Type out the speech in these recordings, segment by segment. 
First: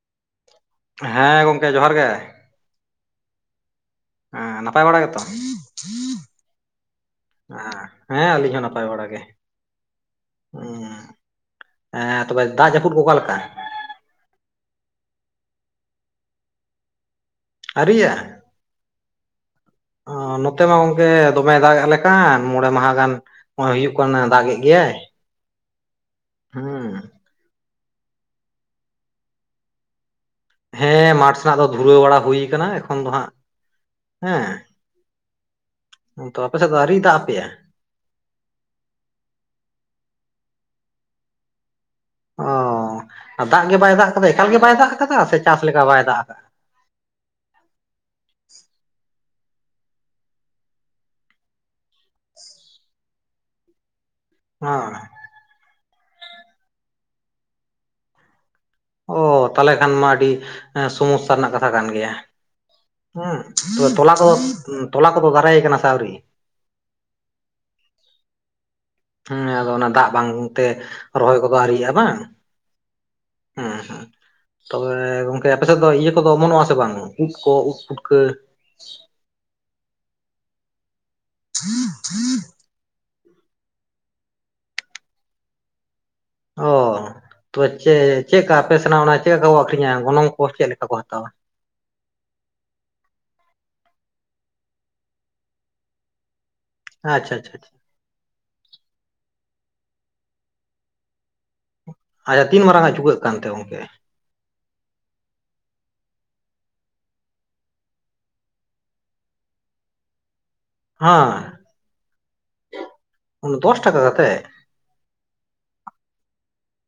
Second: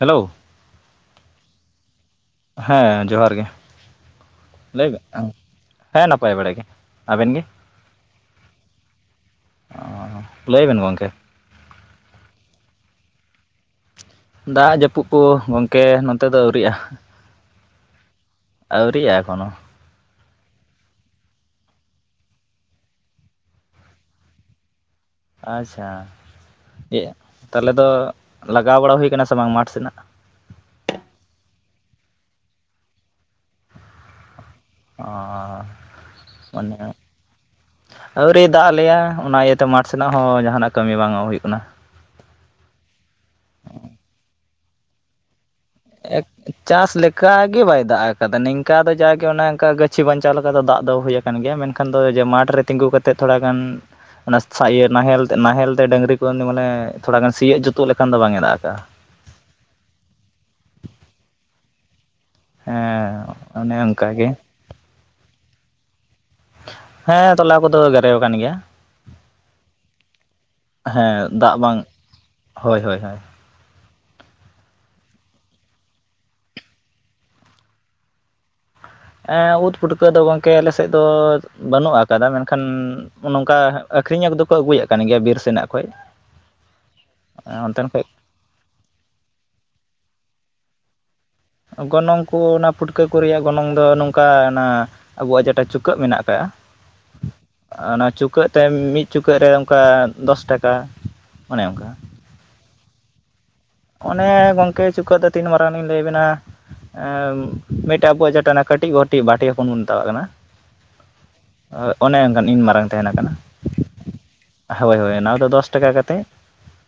Hello ᱦᱮᱸ ᱜᱚᱢᱠᱮ ᱡᱚᱦᱟᱨ ᱜᱮ ᱦᱮᱸ ᱡᱚᱦᱟᱨ ᱜᱮ ᱦᱮᱸ ᱱᱟᱯᱟᱭ ᱞᱟᱹᱭ ᱵᱮᱱ ᱵᱟᱲᱟ ᱜᱮᱛᱚ ᱦᱮᱸ ᱱᱟᱯᱟᱭ ᱵᱟᱲᱟ ᱜᱮ ᱟᱵᱮᱱ ᱜᱮ ᱦᱮᱸ ᱦᱮᱸ ᱟᱹᱞᱤᱧ ᱦᱚᱸ ᱱᱟᱯᱟᱭ ᱵᱟᱲᱟ ᱜᱮ ᱚᱼᱼ ᱞᱟᱹᱭ ᱵᱮᱱ ᱜᱚᱝᱠᱮ ᱦᱮᱸ ᱛᱚᱵᱮ ᱫᱟᱜ ᱡᱟᱹᱯᱩᱫ ᱠᱚ ᱚᱠᱟ ᱞᱮᱠᱟ ᱫᱟᱜ ᱡᱟᱹᱯᱩᱫ ᱠᱚ ᱜᱚᱝᱠᱮ ᱱᱚᱛᱮ ᱫᱚ ᱟᱹᱣᱨᱤᱜᱼᱟ ᱟᱣᱹᱨᱤᱜᱼᱟ ᱟᱹᱣᱨᱤᱜᱼᱟ ᱮᱠᱷᱚᱱ ᱦᱚᱸ ᱚᱸᱻ ᱱᱚᱛᱮ ᱢᱟ ᱜᱚᱝᱠᱮ ᱫᱚᱢᱮ ᱫᱟᱜ ᱟᱞᱮᱠᱟᱱ ᱢᱚᱬᱮ ᱢᱟᱦᱟ ᱜᱟᱱ ᱱᱚᱜᱼᱚᱭ ᱦᱩᱭᱩᱜ ᱠᱟᱱᱟ ᱫᱟᱜ ᱮᱫ ᱜᱮᱭᱟᱭ ᱟᱪᱪᱷᱟ ᱦᱩᱸ [unintelligible] ᱛᱟᱦᱚᱞᱮ ᱫᱚ ᱞᱟᱜᱟᱣ ᱵᱟᱲᱟ ᱦᱩᱭ ᱟᱠᱟᱱᱟ ᱥᱮ ᱵᱟᱝ ᱢᱟᱴᱷ ᱥᱮᱱᱟᱜ ᱦᱮᱸ ᱢᱟᱴᱷ ᱥᱮᱱᱟᱜ ᱫᱚ ᱫᱷᱩᱨᱟᱹᱣ ᱵᱟᱲᱟ ᱦᱩᱭ ᱟᱠᱟᱱᱟ ᱮᱠᱷᱚᱱ ᱫᱚ ᱦᱟᱜ ᱦᱮᱸ ᱛᱚ [unintelligible] ᱟᱯᱮ ᱥᱮᱫ ᱫᱚ ᱢᱟᱱᱮ ᱟᱹᱣᱨᱤ ᱫᱟᱜ ᱟᱯᱮᱭᱟ? ᱟᱹᱣᱨᱤᱭ ᱫᱟᱜ ᱟᱞᱮᱭᱟ ᱚᱱᱟ ᱤᱭᱟᱹᱛᱮ ᱢᱟᱴᱷ ᱥᱮᱱᱟᱜ ᱦᱚᱸ ᱡᱟᱦᱟᱱᱟᱜ ᱠᱟᱹᱢᱤ ᱵᱟᱝ ᱦᱩᱭᱩᱜ ᱠᱟᱱᱟ ᱚᱻ ᱫᱟᱜ ᱜᱮ ᱵᱟᱭ ᱫᱟᱜ ᱟᱠᱟᱫᱟ ᱮᱠᱟᱞ ᱜᱮ ᱵᱟᱭ ᱫᱟᱜ ᱟᱠᱟᱫᱟ ᱥᱮ ᱪᱟᱥ ᱞᱮᱠᱟ ᱵᱟᱭ ᱫᱟᱜ ᱟᱠᱟᱫᱟ ᱪᱟᱥ ᱞᱮᱠᱟ ᱜᱮ ᱵᱟᱭ ᱫᱟᱜ ᱟᱠᱟᱫᱟ ᱱᱤᱝᱠᱟ ᱫᱚ ᱡᱟᱜᱮ ᱚᱱᱠᱟ ᱜᱟᱹᱪᱷᱤ ᱵᱟᱧᱪᱟᱣ ᱞᱮᱠᱟ ᱫᱚ ᱫᱟᱜ ᱫᱚ ᱦᱩᱭ ᱟᱼᱼ ᱠᱟᱱ ᱜᱮᱭᱟ ᱢᱮᱱᱠᱷᱟᱱ ᱫᱚ ᱡᱮ ᱢᱟᱴᱷ ᱨᱮ ᱛᱤᱸᱜᱩ ᱠᱟᱛᱮ ᱛᱷᱚᱲᱟ ᱜᱟᱱ ᱤᱭᱟᱹ ᱦᱚᱸ ᱱᱟᱦᱮᱞ ᱱᱟᱦᱮᱞ ᱛᱮ ᱰᱟᱹᱝᱨᱤ ᱠᱚ ᱩᱱᱤ ᱢᱟᱱᱮ ᱛᱷᱚᱲᱟ ᱜᱟᱱ ᱥᱤᱭᱩᱜ ᱡᱩᱛᱩᱜ ᱞᱮᱠᱷᱟᱱ ᱫᱚ ᱵᱟᱝ ᱮ ᱫᱟᱜ ᱟᱠᱟᱜᱼᱟ ᱚᱻ ᱛᱟᱦᱚᱞᱮ ᱠᱷᱟᱱ ᱢᱟ ᱟᱹᱰᱤ ᱥᱚᱢᱚᱥᱥᱟ ᱨᱮᱱᱟᱜ ᱠᱟᱛᱷᱟ ᱠᱟᱱ ᱜᱮᱭᱟ ᱦᱮᱸ ᱚᱱᱮ ᱛᱚᱵᱮ ᱚᱱᱠᱟ ᱛᱚᱞᱟ ᱜᱮ ᱫᱚ ᱛᱚᱞᱟ ᱠᱚᱫᱚ ᱫᱟᱨᱮ ᱟᱠᱟᱱᱟ ᱥᱮ ᱟᱹᱣᱨᱤ ᱦᱮᱸ ᱛᱚᱞᱟ ᱠᱚᱫᱚ ᱫᱟᱨᱮ ᱟᱠᱟᱱ ᱜᱮᱭᱟ ᱦᱮᱸ ᱟᱫᱚ ᱚᱱᱟ ᱫᱟᱜ ᱵᱟᱝ ᱛᱮ ᱨᱚᱦᱚᱭ ᱦᱮᱸ ᱫᱟᱜ ᱠᱚᱫᱚ ᱟᱹᱣᱨᱤᱭᱟᱜᱼᱟ ᱵᱟᱝ ᱦᱳᱭ ᱦᱳᱭ ᱦᱳᱭ ᱦᱮᱸ ᱦᱮᱸ ᱛᱚᱵᱮ ᱜᱚᱝᱠᱮ ᱟᱯᱮ ᱥᱮᱫ ᱫᱚ ᱤᱭᱟᱹ ᱠᱚᱫᱚ ᱚᱢᱚᱱᱚᱜ ᱟᱥᱮ ᱵᱟᱝ ᱩᱫ ᱠᱚ ᱩᱫ ᱯᱩᱴᱠᱟᱹ ᱮᱸᱻ ᱩᱫ ᱯᱩᱴᱠᱟᱹ ᱫᱚ ᱜᱚᱢᱠᱮ ᱟᱞᱮ ᱥᱮᱫ ᱫᱚ ᱵᱟᱹᱱᱩᱜ ᱟᱠᱟᱫᱟ ᱢᱮᱱᱠᱷᱟᱱ ᱱᱚᱝᱠᱟ ᱟᱹᱠᱷᱨᱤᱧᱚᱜ ᱫᱚᱠᱚ ᱟᱹᱜᱩᱭᱮᱫ ᱠᱟᱱ ᱜᱮᱭᱟ ᱵᱤᱨ ᱥᱮᱱᱟᱜ ᱠᱷᱚᱱ ᱚᱻ ᱛᱚ ᱪᱮᱫ ᱪᱮᱫ ᱞᱮᱠᱟ ᱟᱯᱮ ᱥᱮᱱᱟᱜ ᱚᱱᱟ ᱪᱮᱫ ᱞᱮᱠᱟ ᱠᱚ ᱟᱹᱠᱷᱨᱤᱧᱟ ᱜᱚᱱᱚᱝ ᱠᱚ ᱪᱮᱫ ᱞᱮᱠᱟ ᱠᱚ ᱦᱟᱛᱟᱣᱟ ᱜᱚᱱᱚᱝ ᱠᱚ ᱚᱱᱟ ᱯᱷᱩᱴᱠᱟᱹ ᱠᱚ ᱨᱮᱭᱟᱜ ᱜᱚᱱᱚᱝ ᱫᱚ ᱱᱚᱝᱠᱟᱱᱟ ᱟᱵᱚᱣᱟᱜ ᱡᱮᱴᱟ ᱪᱩᱠᱟᱹᱜ ᱢᱮᱱᱟᱜ ᱟᱠᱟᱫᱟ ᱟᱪᱪᱷᱟ ᱟᱪᱪᱷᱟ ᱚᱱᱟ ᱪᱩᱠᱼᱼ ᱪᱩᱠᱟᱹᱜ ᱛᱮ ᱢᱤᱫ ᱪᱩᱠᱟᱹᱜ ᱨᱮ ᱚᱱᱠᱟ ᱫᱚᱥ ᱴᱟᱠᱟ ᱚᱱᱮ ᱚᱱᱠᱟ ᱟᱪᱪᱷᱟ ᱛᱤᱱ ᱢᱟᱨᱟᱝ ᱟᱜ ᱪᱩᱠᱟᱹᱜ ᱠᱟᱱᱛᱮ ᱜᱚᱝᱠᱮ ᱚᱱᱮ ᱜᱚᱝᱠᱮ ᱪᱩᱠᱟᱹᱜ ᱫᱚ ᱛᱤᱱ ᱢᱟᱨᱟᱝ ᱞᱤᱧ ᱞᱟᱹᱭ ᱟᱵᱮᱱᱟ ᱢᱤᱫᱴᱮᱡ ᱟᱵᱚᱣᱟᱜ ᱡᱮᱴᱟ ᱠᱟᱹᱴᱤᱡ [unintelligible] ᱵᱟᱹᱴᱤ [unintelligible] ᱵᱚᱱ ᱢᱮᱛᱟᱣᱟᱜ ᱠᱟᱱᱟ ᱦᱮᱸ ᱦᱳᱭ ᱚᱱᱮ ᱚᱱᱠᱟᱱ ᱤᱱ ᱢᱟᱨᱟᱝ ᱛᱟᱦᱮᱱ ᱠᱟᱱᱟ ᱚᱱᱟ ᱫᱚᱥ ᱴᱟᱠᱟ ᱠᱟᱛᱮ ᱦᱳᱭ ᱦᱳᱭ ᱚᱱᱟ ᱫᱚ ᱫᱚᱥ ᱴᱟᱠᱟ ᱠᱟᱛᱮᱫ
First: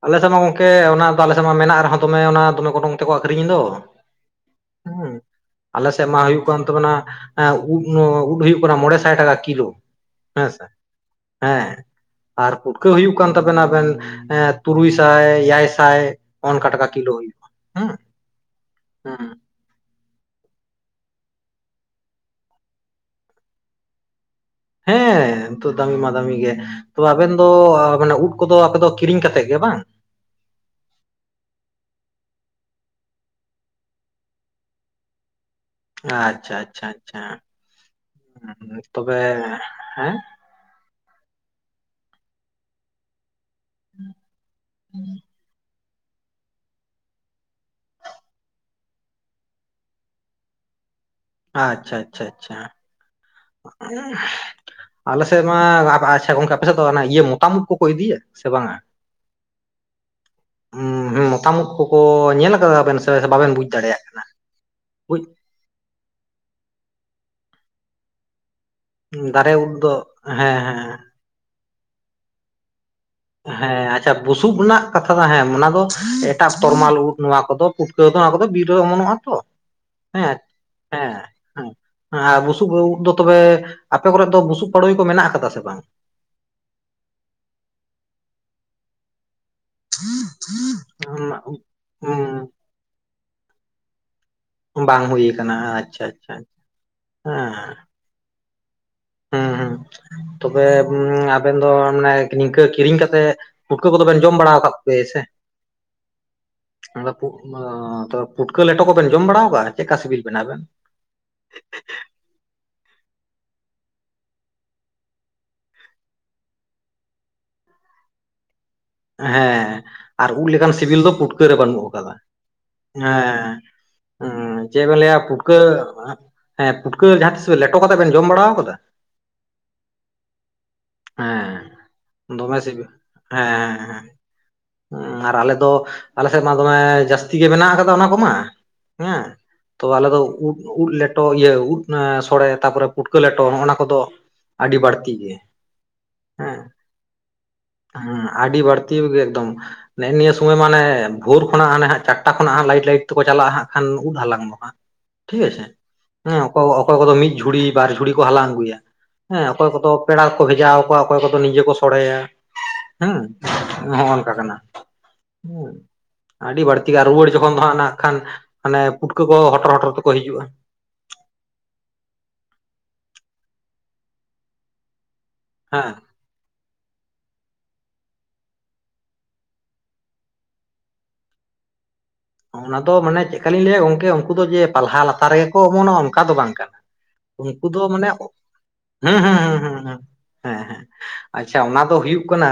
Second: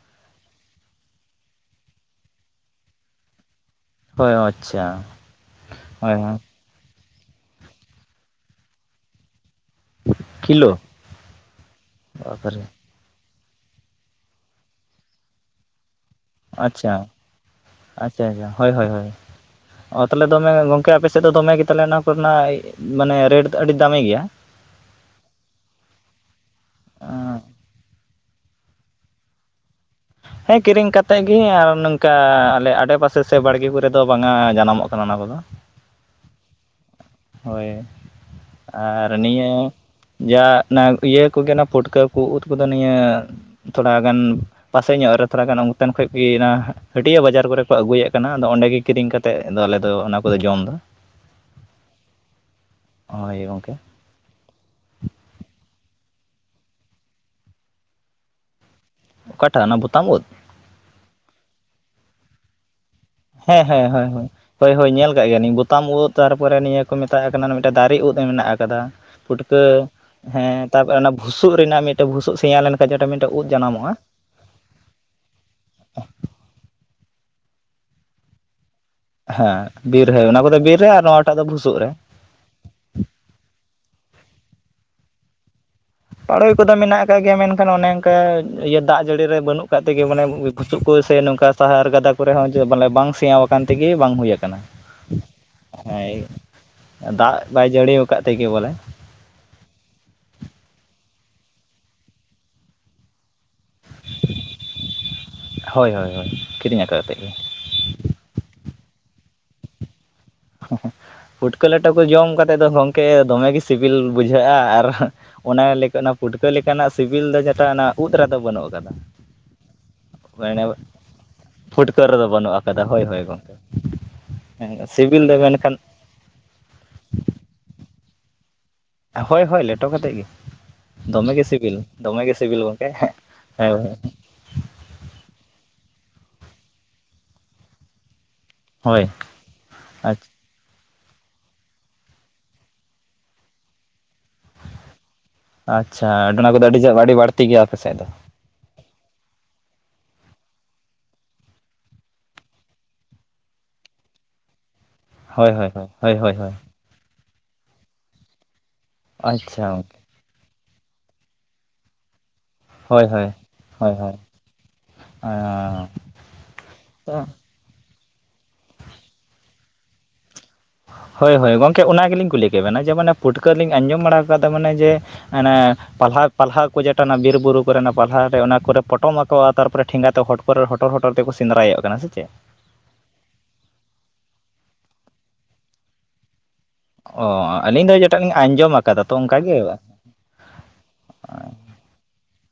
ᱟᱞᱮ ᱥᱮᱫ ᱢᱟ ᱜᱚᱝᱠᱮ ᱚᱱᱟ ᱟᱞᱮ ᱥᱮᱫ ᱢᱟ ᱢᱮᱱᱟᱜ ᱨᱮᱦᱚᱸ ᱫᱚᱢᱮ ᱚᱱᱟ ᱫᱚᱢᱮ ᱜᱚᱱᱚᱝ ᱛᱮ ᱠᱚ ᱟᱹᱠᱷᱨᱤᱧᱮᱫ ᱫᱚ ᱦᱳᱭ ᱟᱪᱪᱷᱟ ᱦᱩᱸ ᱟᱞᱮ ᱥᱮᱫ ᱦᱳᱭ ᱢᱟ ᱦᱳᱭ ᱦᱩᱭᱩᱜ ᱠᱟᱱ [unintelligible] ᱩᱫ ᱩᱫ ᱦᱩᱭᱩᱜ ᱠᱟᱱᱟ ᱢᱚᱬᱮ ᱥᱟᱭ ᱴᱟᱠᱟ ᱠᱤᱞᱳ ᱦᱮᱸ ᱥᱮ ᱠᱤᱞᱳ ᱦᱮᱸ ᱟᱨ ᱵᱟᱯᱨᱮ ᱯᱩᱴᱼᱼ ᱯᱩᱴᱠᱟᱹ ᱦᱩᱭᱩᱜ ᱠᱟᱱ ᱛᱟᱵᱮᱱᱟ ᱟᱵᱮᱱ ᱮ ᱛᱩᱨᱩᱭ ᱥᱟᱭ ᱮᱭᱟᱭ ᱥᱟᱭ ᱚᱱᱠᱟ ᱴᱟᱠᱟ ᱟᱪᱪᱷᱟ ᱠᱤᱞᱳ ᱦᱩᱭᱩᱜᱼᱟ ᱦᱮᱸ ᱟᱪᱪᱷᱟ ᱟᱪᱪᱷᱟ ᱦᱳᱭ ᱦᱳᱭ ᱦᱳᱭ ᱦᱮᱸ ᱚ ᱛᱟᱦᱚᱞᱮ ᱫᱚᱢᱮ ᱜᱚᱝᱠᱮ ᱟᱯᱮ ᱥᱮᱫ ᱫᱚ ᱫᱚᱢᱮ ᱜᱮ ᱛᱟᱦᱚᱞᱮ ᱚᱱᱟ ᱠᱚᱨᱮᱱᱟᱜ ᱢᱟᱱᱮ ᱨᱮᱴ ᱟᱹᱰᱤ ᱫᱟᱹᱢᱤ ᱜᱮᱭᱟ ᱦᱮᱸ ᱛᱚ ᱫᱟᱹᱢᱤ ᱢᱟ ᱫᱟᱹᱢᱤ ᱜᱮ ᱛᱚ ᱟᱵᱮᱱ ᱫᱚ ᱟᱹᱵᱤᱱᱟᱜ ᱩᱫ ᱠᱚᱫᱚ ᱟᱯᱮ ᱫᱚ ᱠᱤᱨᱤᱧ ᱠᱟᱛᱮᱜ ᱜᱮ ᱵᱟᱝ ᱦᱮᱸ ᱠᱤᱨᱤᱧ ᱠᱟᱛᱮᱫ ᱜᱮ ᱟᱨ ᱱᱚᱝᱠᱟ ᱟᱞᱮ ᱟᱲᱮᱯᱟᱥᱮ ᱥᱮ ᱵᱟᱲᱜᱮ ᱠᱚᱨᱮ ᱫᱚ ᱵᱟᱝᱟ ᱡᱟᱱᱟᱢᱚᱜ ᱠᱟᱱᱟ ᱚᱱᱟ ᱠᱚᱫᱚ ᱟᱪᱷᱟ ᱟᱪᱪᱷᱟ ᱟᱪᱪᱷᱟ ᱦᱳᱭ ᱟᱨ ᱛᱚᱵᱮ ᱱᱤᱭᱟᱹ ᱦᱮᱸ ᱡᱟ ᱚᱱᱟ ᱤᱭᱟᱹ ᱠᱚᱜᱮ ᱚᱱᱟ ᱯᱷᱩᱴᱠᱟᱹ ᱠᱚ ᱩᱫ ᱠᱚᱫᱚ ᱱᱤᱭᱟᱹ ᱛᱷᱚᱲᱟ ᱜᱟᱱ, ᱯᱟᱥᱮ ᱧᱚᱜ ᱨᱮ ᱛᱷᱚᱲᱟ ᱜᱟᱱ, ᱦᱟᱱ ᱛᱮᱱ ᱠᱷᱚᱡᱽ ᱯᱮ ᱤᱭᱟᱹᱱᱟ ᱦᱟᱹᱴᱤᱭᱟᱹ ᱵᱟᱡᱟᱨ ᱠᱚᱨᱮ ᱠᱚ ᱟᱹᱜᱩᱭᱮᱫ ᱛᱟᱦᱮᱱᱟ ᱟᱫᱚ ᱚᱸᱰᱮ ᱜᱮ ᱠᱤᱨᱤᱧ ᱠᱟᱛᱮᱫ ᱟᱞᱮᱫᱚ ᱚᱱᱟ ᱠᱚᱫᱚ ᱡᱚᱢᱫᱟ ᱾ ᱟᱪᱪᱷᱟ, ᱪᱪᱷᱟ, ᱪᱪᱷᱟ, ᱦᱳᱭ ᱜᱚᱝᱠᱮ ᱾ [unintelligible] ᱟᱞᱮ ᱥᱮᱫ ᱢᱟ ᱟᱪᱪᱷᱟ ᱜᱚᱝᱠᱮ ᱟᱯᱮᱥᱮᱫ ᱫᱚ ᱤᱭᱟᱹ ᱢᱚᱛᱟᱢ ᱳᱫ ᱠᱚᱠᱚ ᱤᱫᱤᱭᱟ ᱥᱮ ᱵᱟᱝᱟ? ᱚᱠᱟᱴᱟᱜ ᱚᱱᱟ ᱵᱚᱛᱟᱢ ᱳᱫ? ᱢᱚᱛᱟᱢ ᱳᱫ ᱠᱚᱠᱚ ᱧᱮᱞ ᱠᱟᱫᱟᱵᱮᱱ ᱥᱮ ᱵᱟᱵᱮᱱ ᱦᱮᱸ ᱵᱩᱡᱽ ᱦᱮᱸ ᱫᱟᱲᱮᱭᱟᱜ ᱦᱮᱸ ᱦᱮᱸ ᱦᱳᱭ ᱦᱳᱭ ᱠᱟᱱᱟ ᱧᱮᱞ ᱵᱩᱡᱽ ᱠᱟᱜ ᱜᱮᱭᱟᱧᱤᱧ ᱵᱚᱛᱟᱢ ᱳᱫ ᱾ ᱛᱟᱨ ᱯᱚᱨᱮ ᱱᱤᱭᱟᱹ ᱠᱚ ᱢᱮᱛᱟᱜ ᱠᱟᱱᱟ ᱢᱤᱫᱴᱮᱱ ᱫᱟᱨᱮ ᱳᱫ ᱢᱮᱱᱟᱜ ᱟᱠᱟᱫᱟ ᱾ ᱫᱟᱨᱮ ᱯᱩᱴᱠᱟᱹ ᱩᱫ ᱫᱚ ᱦᱮᱸ ᱛᱟᱯᱚᱨᱮ ᱚᱱᱟ ᱵᱷᱩᱥᱩᱜ ᱨᱮᱱᱟᱜ ᱢᱤᱫᱴᱮᱱ ᱵᱷᱩᱥᱩᱜ ᱥᱮᱭᱟ ᱞᱮᱱᱠᱷᱟᱱ ᱡᱟᱦᱟᱴᱟᱜ ᱢᱤᱫ ᱴᱮᱱ ᱦᱮᱸ ᱟᱪᱪᱷᱟ ᱾ ᱵᱩᱥᱩᱵ ᱨᱮᱱᱟᱜ ᱠᱟᱛᱷᱟ ᱫᱚ ᱦᱮᱸ ᱚᱱᱟ ᱫᱚ ᱮᱴᱟᱜ ᱛᱚᱨᱢᱟᱞ ᱳᱫ ᱱᱚᱣᱟ ᱠᱚ ᱫᱚ ᱯᱩᱴᱠᱟᱹᱣ ᱫᱚ ᱱᱚᱣᱟ ᱠᱚ ᱫᱚ ᱵᱤᱨ ᱨᱮ ᱚᱢᱚᱱᱚᱜᱼᱟ ᱾ ᱦᱮᱸ ᱵᱤᱨ ᱨᱮ ᱚᱱᱟ ᱠᱚ ᱫᱚ ᱵᱤᱨ ᱨᱮ ᱟᱨ ᱱᱚᱣᱟᱴᱟᱜ ᱫᱚ ᱵᱷᱩᱥᱩᱜ ᱨᱮ ᱮᱸ ᱟᱨ ᱵᱩᱥᱩᱵ ᱳᱫ ᱫᱚ ᱛᱚᱵᱮ ᱟᱯᱮ ᱠᱚᱨᱮ ᱫᱚ ᱵᱩᱥᱩᱵ ᱯᱟᱹᱲᱳᱭ ᱠᱚ ᱢᱮᱱᱟᱜ ᱟᱠᱟᱫᱟ ᱥᱮ ᱵᱟᱝ? ᱯᱟᱲᱳᱭ ᱠᱚ ᱫᱚ ᱢᱮᱱᱟᱜ ᱟᱠᱟᱫ ᱜᱮᱭᱟ ᱢᱮᱱᱠᱷᱟᱱ ᱚᱱᱮ ᱚᱱᱠᱟ ᱤᱭᱟᱹ ᱫᱟᱜ ᱡᱟᱹᱲᱤ ᱨᱮ ᱵᱟᱹᱱᱩᱜ ᱼᱼ [unintelligible] ᱛᱮᱜᱮ ᱢᱟᱱᱮ ᱵᱩᱥᱩᱵ ᱠᱚ ᱥᱮ ᱱᱚᱝᱠᱟ ᱥᱟᱦᱟᱨ ᱜᱟᱫᱟ ᱠᱚᱨᱮ ᱦᱚᱸ ᱢᱟᱱᱮ ᱵᱟᱝ ᱥᱮᱭᱟ ᱟᱠᱟᱱ ᱛᱮ ᱜᱮ ᱵᱟᱝ ᱦᱩᱭ ᱟᱠᱟᱱᱟ ᱦᱩᱸ ᱵᱟᱝ ᱦᱩᱭ ᱠᱟᱱᱟ ᱾ ᱟᱪᱪᱷᱟ ᱟᱪᱪᱷᱟ ᱦᱮᱸ ᱫᱟᱜ ᱵᱟᱭ ᱡᱟᱹᱲᱤ ᱟᱠᱟᱫ ᱛᱮ ᱜᱮ ᱵᱚᱞᱮ ᱦᱩᱸ ᱦᱮᱸ ᱛᱚᱵᱮ ᱟᱵᱮᱱ ᱫᱚ ᱢᱟᱱᱮ ᱱᱤᱝᱠᱟᱹ ᱠᱤᱨᱤᱧ ᱠᱟᱛᱮᱜ ᱯᱩᱴᱠᱟᱹ ᱠᱚᱫᱚ ᱵᱮᱮᱱ ᱡᱚᱢ ᱵᱟᱲᱟᱣ ᱠᱟᱜ ᱠᱚᱜᱮᱭᱟ ᱥᱮ? ᱦᱳᱭ ᱦᱳᱭ ᱦᱳᱭ ᱠᱤᱨᱤᱧ ᱟᱠᱟᱫ ᱚᱸ ᱛᱮᱜᱮ ᱛᱚᱵᱮ ᱯᱩᱴᱠᱟᱹ ᱞᱮᱴᱚ ᱠᱚ ᱛᱚᱵᱮᱢ ᱡᱚᱢ ᱵᱟᱲᱟ ᱟᱠᱟᱟᱜᱼᱟ? ᱪᱮᱫᱼᱠᱟ ᱥᱵᱤᱞ ᱵᱮᱱᱟ ᱟᱵᱮᱱ? ᱯᱷᱩᱴᱠᱟᱹ ᱞᱮᱴᱚ ᱠᱚ ᱡᱚᱢ ᱠᱟᱛᱮᱫ ᱫᱚ ᱜᱚᱢᱠᱮ ᱫᱚᱢᱮᱜ ᱜᱮ ᱥᱤᱵᱤᱞ ᱵᱩᱡᱷᱟᱹᱜᱼᱟ ᱟᱨ ᱚᱱᱟ ᱞᱮᱠᱟ ᱚᱱᱟ ᱯᱩᱴᱠᱟᱹ ᱞᱮᱠᱟᱱᱟᱜ ᱥᱤᱵᱤᱞ ᱫᱚ ᱡᱮᱴᱟ ᱚᱱᱟ ᱳᱫ ᱨᱮ ᱫᱚ ᱵᱟᱹᱱᱩᱜ ᱟᱠᱟᱫᱟ ᱦᱮᱸ ᱟᱨ ᱾ ᱩᱫ ᱞᱮᱠᱟᱱ ᱥᱤᱵᱤᱞ ᱫᱚ ᱯᱩᱴᱠᱟᱹ ᱨᱮ [unintelligible] ᱵᱟᱹᱱᱩᱜ ᱯᱷᱩᱴᱠᱟᱹ ᱟᱠᱟᱫᱟ ᱨᱮᱫᱚ ᱵᱟᱹᱱᱩᱜ ᱟᱠᱟᱫᱟ ᱦᱳᱭ ᱦᱳᱭ ᱦᱮᱸ ᱜᱚᱝᱠᱮ ᱾ ᱦᱮᱸ ᱪᱮᱫ [inaudible] ᱵᱮᱱ ᱞᱟᱹᱭᱟ ᱯᱩᱴᱠᱟᱹ ᱢᱮᱱᱠᱷᱟᱱ ᱦᱮᱸ ᱯᱩᱴᱠᱟᱹ ᱡᱟᱦᱟᱸ ᱛᱤᱥ ᱞᱮᱴᱚ ᱠᱟᱛᱮ ᱵᱮᱱ ᱡᱚᱢ ᱵᱟᱲᱟᱣ ᱠᱟᱫᱟ ᱾ ᱦᱳᱭ ᱦᱳᱭ ᱞᱮᱴᱚ ᱠᱟᱛᱮᱫ ᱜᱮ ᱫᱚᱢᱮ ᱜᱮ ᱦᱮᱸ ᱥᱤᱵᱤᱞ ᱫᱚᱢᱮ ᱜᱮ ᱥᱤᱵᱤᱞ ᱜᱚᱢᱠᱮ ᱦᱮᱸ ᱾ ᱦᱮᱸ ᱟᱨ ᱟᱞᱮ ᱫᱚ ᱟᱞᱮ ᱥᱮᱫ ᱢᱟ ᱫᱚᱢᱮ ᱡᱟᱹᱥᱛᱤ ᱜᱮ ᱢᱮᱱᱟᱜ ᱠᱟᱫᱟ ᱚᱱᱟ ᱠᱚᱢᱟ ᱦᱳᱭ ᱦᱮᱸ ᱛᱚ ᱟᱞᱮ ᱫᱚ ᱳᱫ ᱳᱫ ᱞᱮᱴᱚ ᱤᱭᱟᱹ ᱳᱫ ᱥᱲᱮ ᱛᱟᱨᱯᱚᱨᱮ ᱯᱩᱴᱠᱟᱹ ᱞᱮᱴᱚ ᱱᱚᱜᱼᱚ ᱱᱚᱣᱟ ᱠᱚ ᱫᱚ ᱟᱹᱰᱤ ᱵᱟᱹᱲᱛᱤ ᱜᱮ ᱾ ᱟᱪᱪᱷᱟ ᱚᱱᱟ ᱠᱚ ᱫᱚ ᱟᱹᱰᱤ ᱟᱹᱰᱤ ᱵᱟᱹᱲᱛᱤ ᱜᱮᱭᱟ ᱟᱯᱮ ᱥᱮᱫ ᱫᱚ? ᱟᱹᱰᱤᱰᱤ ᱵᱟᱹᱲᱛᱤ ᱜᱮ ᱮᱠᱫᱚᱢ ᱾ ᱱᱮᱜᱮ ᱱᱤᱭᱟᱹ ᱥᱚᱢᱳᱭ ᱢᱟᱱᱮ ᱵᱷᱳᱨ ᱠᱷᱚᱱᱟᱜ ᱦᱟᱸᱜ ᱪᱟᱴᱴᱟ ᱠᱷᱚᱱᱟᱜ ᱦᱟᱸ ᱞᱟᱭᱤᱴ ᱞᱟᱭᱴᱤ ᱛᱮᱠᱚ ᱪᱟᱞᱟᱜᱼᱟ ᱱᱟᱜ ᱠᱷᱟᱱ ᱳᱫ ᱦᱟᱞᱟᱝ ᱢᱟ ᱴᱷᱤᱠ ᱦᱳᱭ ᱟᱪᱪᱷᱮ ᱦᱳᱭ ᱦᱳᱭ ᱦᱳᱭ ᱦᱳᱭ ᱦᱮᱸ ᱦᱳᱭ ᱚᱠᱚ ᱚᱠᱚᱭ ᱠᱚ ᱫᱚ ᱢᱤᱫ ᱡᱷᱩᱲᱤ ᱵᱟᱨ ᱡᱷᱩᱲᱤ ᱠᱚ ᱦᱟᱞᱟᱝ ᱟᱹᱜᱩᱭᱟ ᱦᱮᱸ ᱟᱪᱪᱷᱟ ᱚᱠᱚᱭ ᱠᱚᱫᱚ ᱯᱮᱲᱟ ᱠᱚᱠᱚ ᱵᱷᱮᱡᱟ ᱟᱠᱚᱣᱟ ᱚᱠᱚᱭ ᱠᱚᱫᱚ ᱱᱤᱡᱮ ᱠᱚ ᱥᱚᱲᱮᱭᱟ ᱾ ᱦᱳᱭ ᱦᱳᱭ ᱾ ᱱᱚᱜᱼᱚᱭ ᱱᱚᱝᱠᱟ ᱠᱟᱱᱟ ᱦᱩᱸ ᱟᱹᱰᱤ ᱵᱟᱹᱲᱛᱤ ᱜᱮ ᱨᱩᱣᱟᱹᱲ ᱡᱚᱠᱷᱚᱱ ᱩᱱ ᱫᱚ ᱱᱟᱜ ᱠᱷᱟᱱ ᱢᱟᱱᱮ ᱯᱩᱴᱠᱟᱹ ᱠᱚᱦᱚᱸ ᱦᱚᱴᱚᱨ ᱦᱚᱴᱚᱨ ᱛᱮ ᱠᱚ ᱦᱤᱡᱩᱜᱼᱟ᱾ ᱦᱳᱭ ᱦᱳᱭ ᱜᱚᱢᱠᱮ ᱚᱱᱟ ᱜᱮᱞᱤᱧ ᱠᱩᱞᱤ ᱠᱮᱵᱮᱱᱟ ᱡᱮ ᱢᱟᱱᱮ ᱯᱩᱴᱠᱟᱹ ᱞᱤᱧ ᱟᱸᱡᱚᱢ ᱵᱟᱲᱟ ᱟᱠᱟᱫᱟ ᱢᱟᱱᱮ ᱡᱮ ᱢᱟᱱᱮ ᱦᱮᱸ ᱯᱟᱞᱦᱟ ᱯᱟᱞᱦᱟ ᱠᱚ ᱡᱟᱴᱮᱱᱟᱜ ᱚᱱᱟ ᱵᱤᱨ ᱵᱩᱨᱩ ᱠᱚᱨᱮ ᱱᱟᱜ ᱯᱟᱞᱦᱟ ᱨᱮ ᱚᱱᱟ ᱠᱚᱨᱮ ᱯᱚᱴᱚᱢ ᱟᱠᱚᱼᱟ ᱛᱟᱨᱯᱚᱨᱮ ᱴᱷᱮᱸᱜᱟ ᱛᱮ ᱦᱚᱲ ᱠᱚ ᱩᱯᱚᱨ ᱨᱮ ᱦᱚᱴᱚᱨ ᱦᱚᱴᱚᱨ ᱛᱮ ᱠᱚ ᱥᱮᱸᱫᱽᱟᱭᱮᱫ ᱠᱟᱱᱟ ᱥᱮ ᱪᱮ ᱾ ᱚᱱᱟ ᱫᱚ ᱢᱟᱱᱮ ᱪᱮᱫ ᱞᱮᱠᱟ ᱞᱤᱧ ᱞᱟᱹᱭᱟ ᱜᱚᱝᱠᱮ ᱩᱱᱠᱩ ᱫᱚ ᱡᱮ ᱯᱟᱞᱦᱟ ᱞᱟᱛᱟᱨ ᱨᱮᱜᱮ ᱠᱚ ᱚᱢᱚᱱᱚᱜᱼᱟ ᱚᱱᱠᱟ ᱫᱚ ᱵᱟᱝ ᱠᱟᱱᱟ ᱚ ᱾ ᱩᱱᱠᱩ ᱫᱚ ᱟᱹᱞᱤᱧ ᱢᱟᱱᱮ ᱡᱮᱴᱟ ᱞᱤᱧ ᱟᱸᱡᱚᱢ ᱟᱠᱟᱫᱟ ᱦᱮᱸ ᱛᱚ ᱦᱩᱸ ᱚᱱᱠᱟ ᱦᱸ ᱜᱮ ᱦᱸ ᱦᱸ ᱾ ᱦᱮᱸ ᱦᱮᱸ ᱟᱪᱪᱷᱟ ᱚᱱᱟ ᱫᱚ ᱦᱩᱭᱩᱜ ᱠᱟᱱᱟ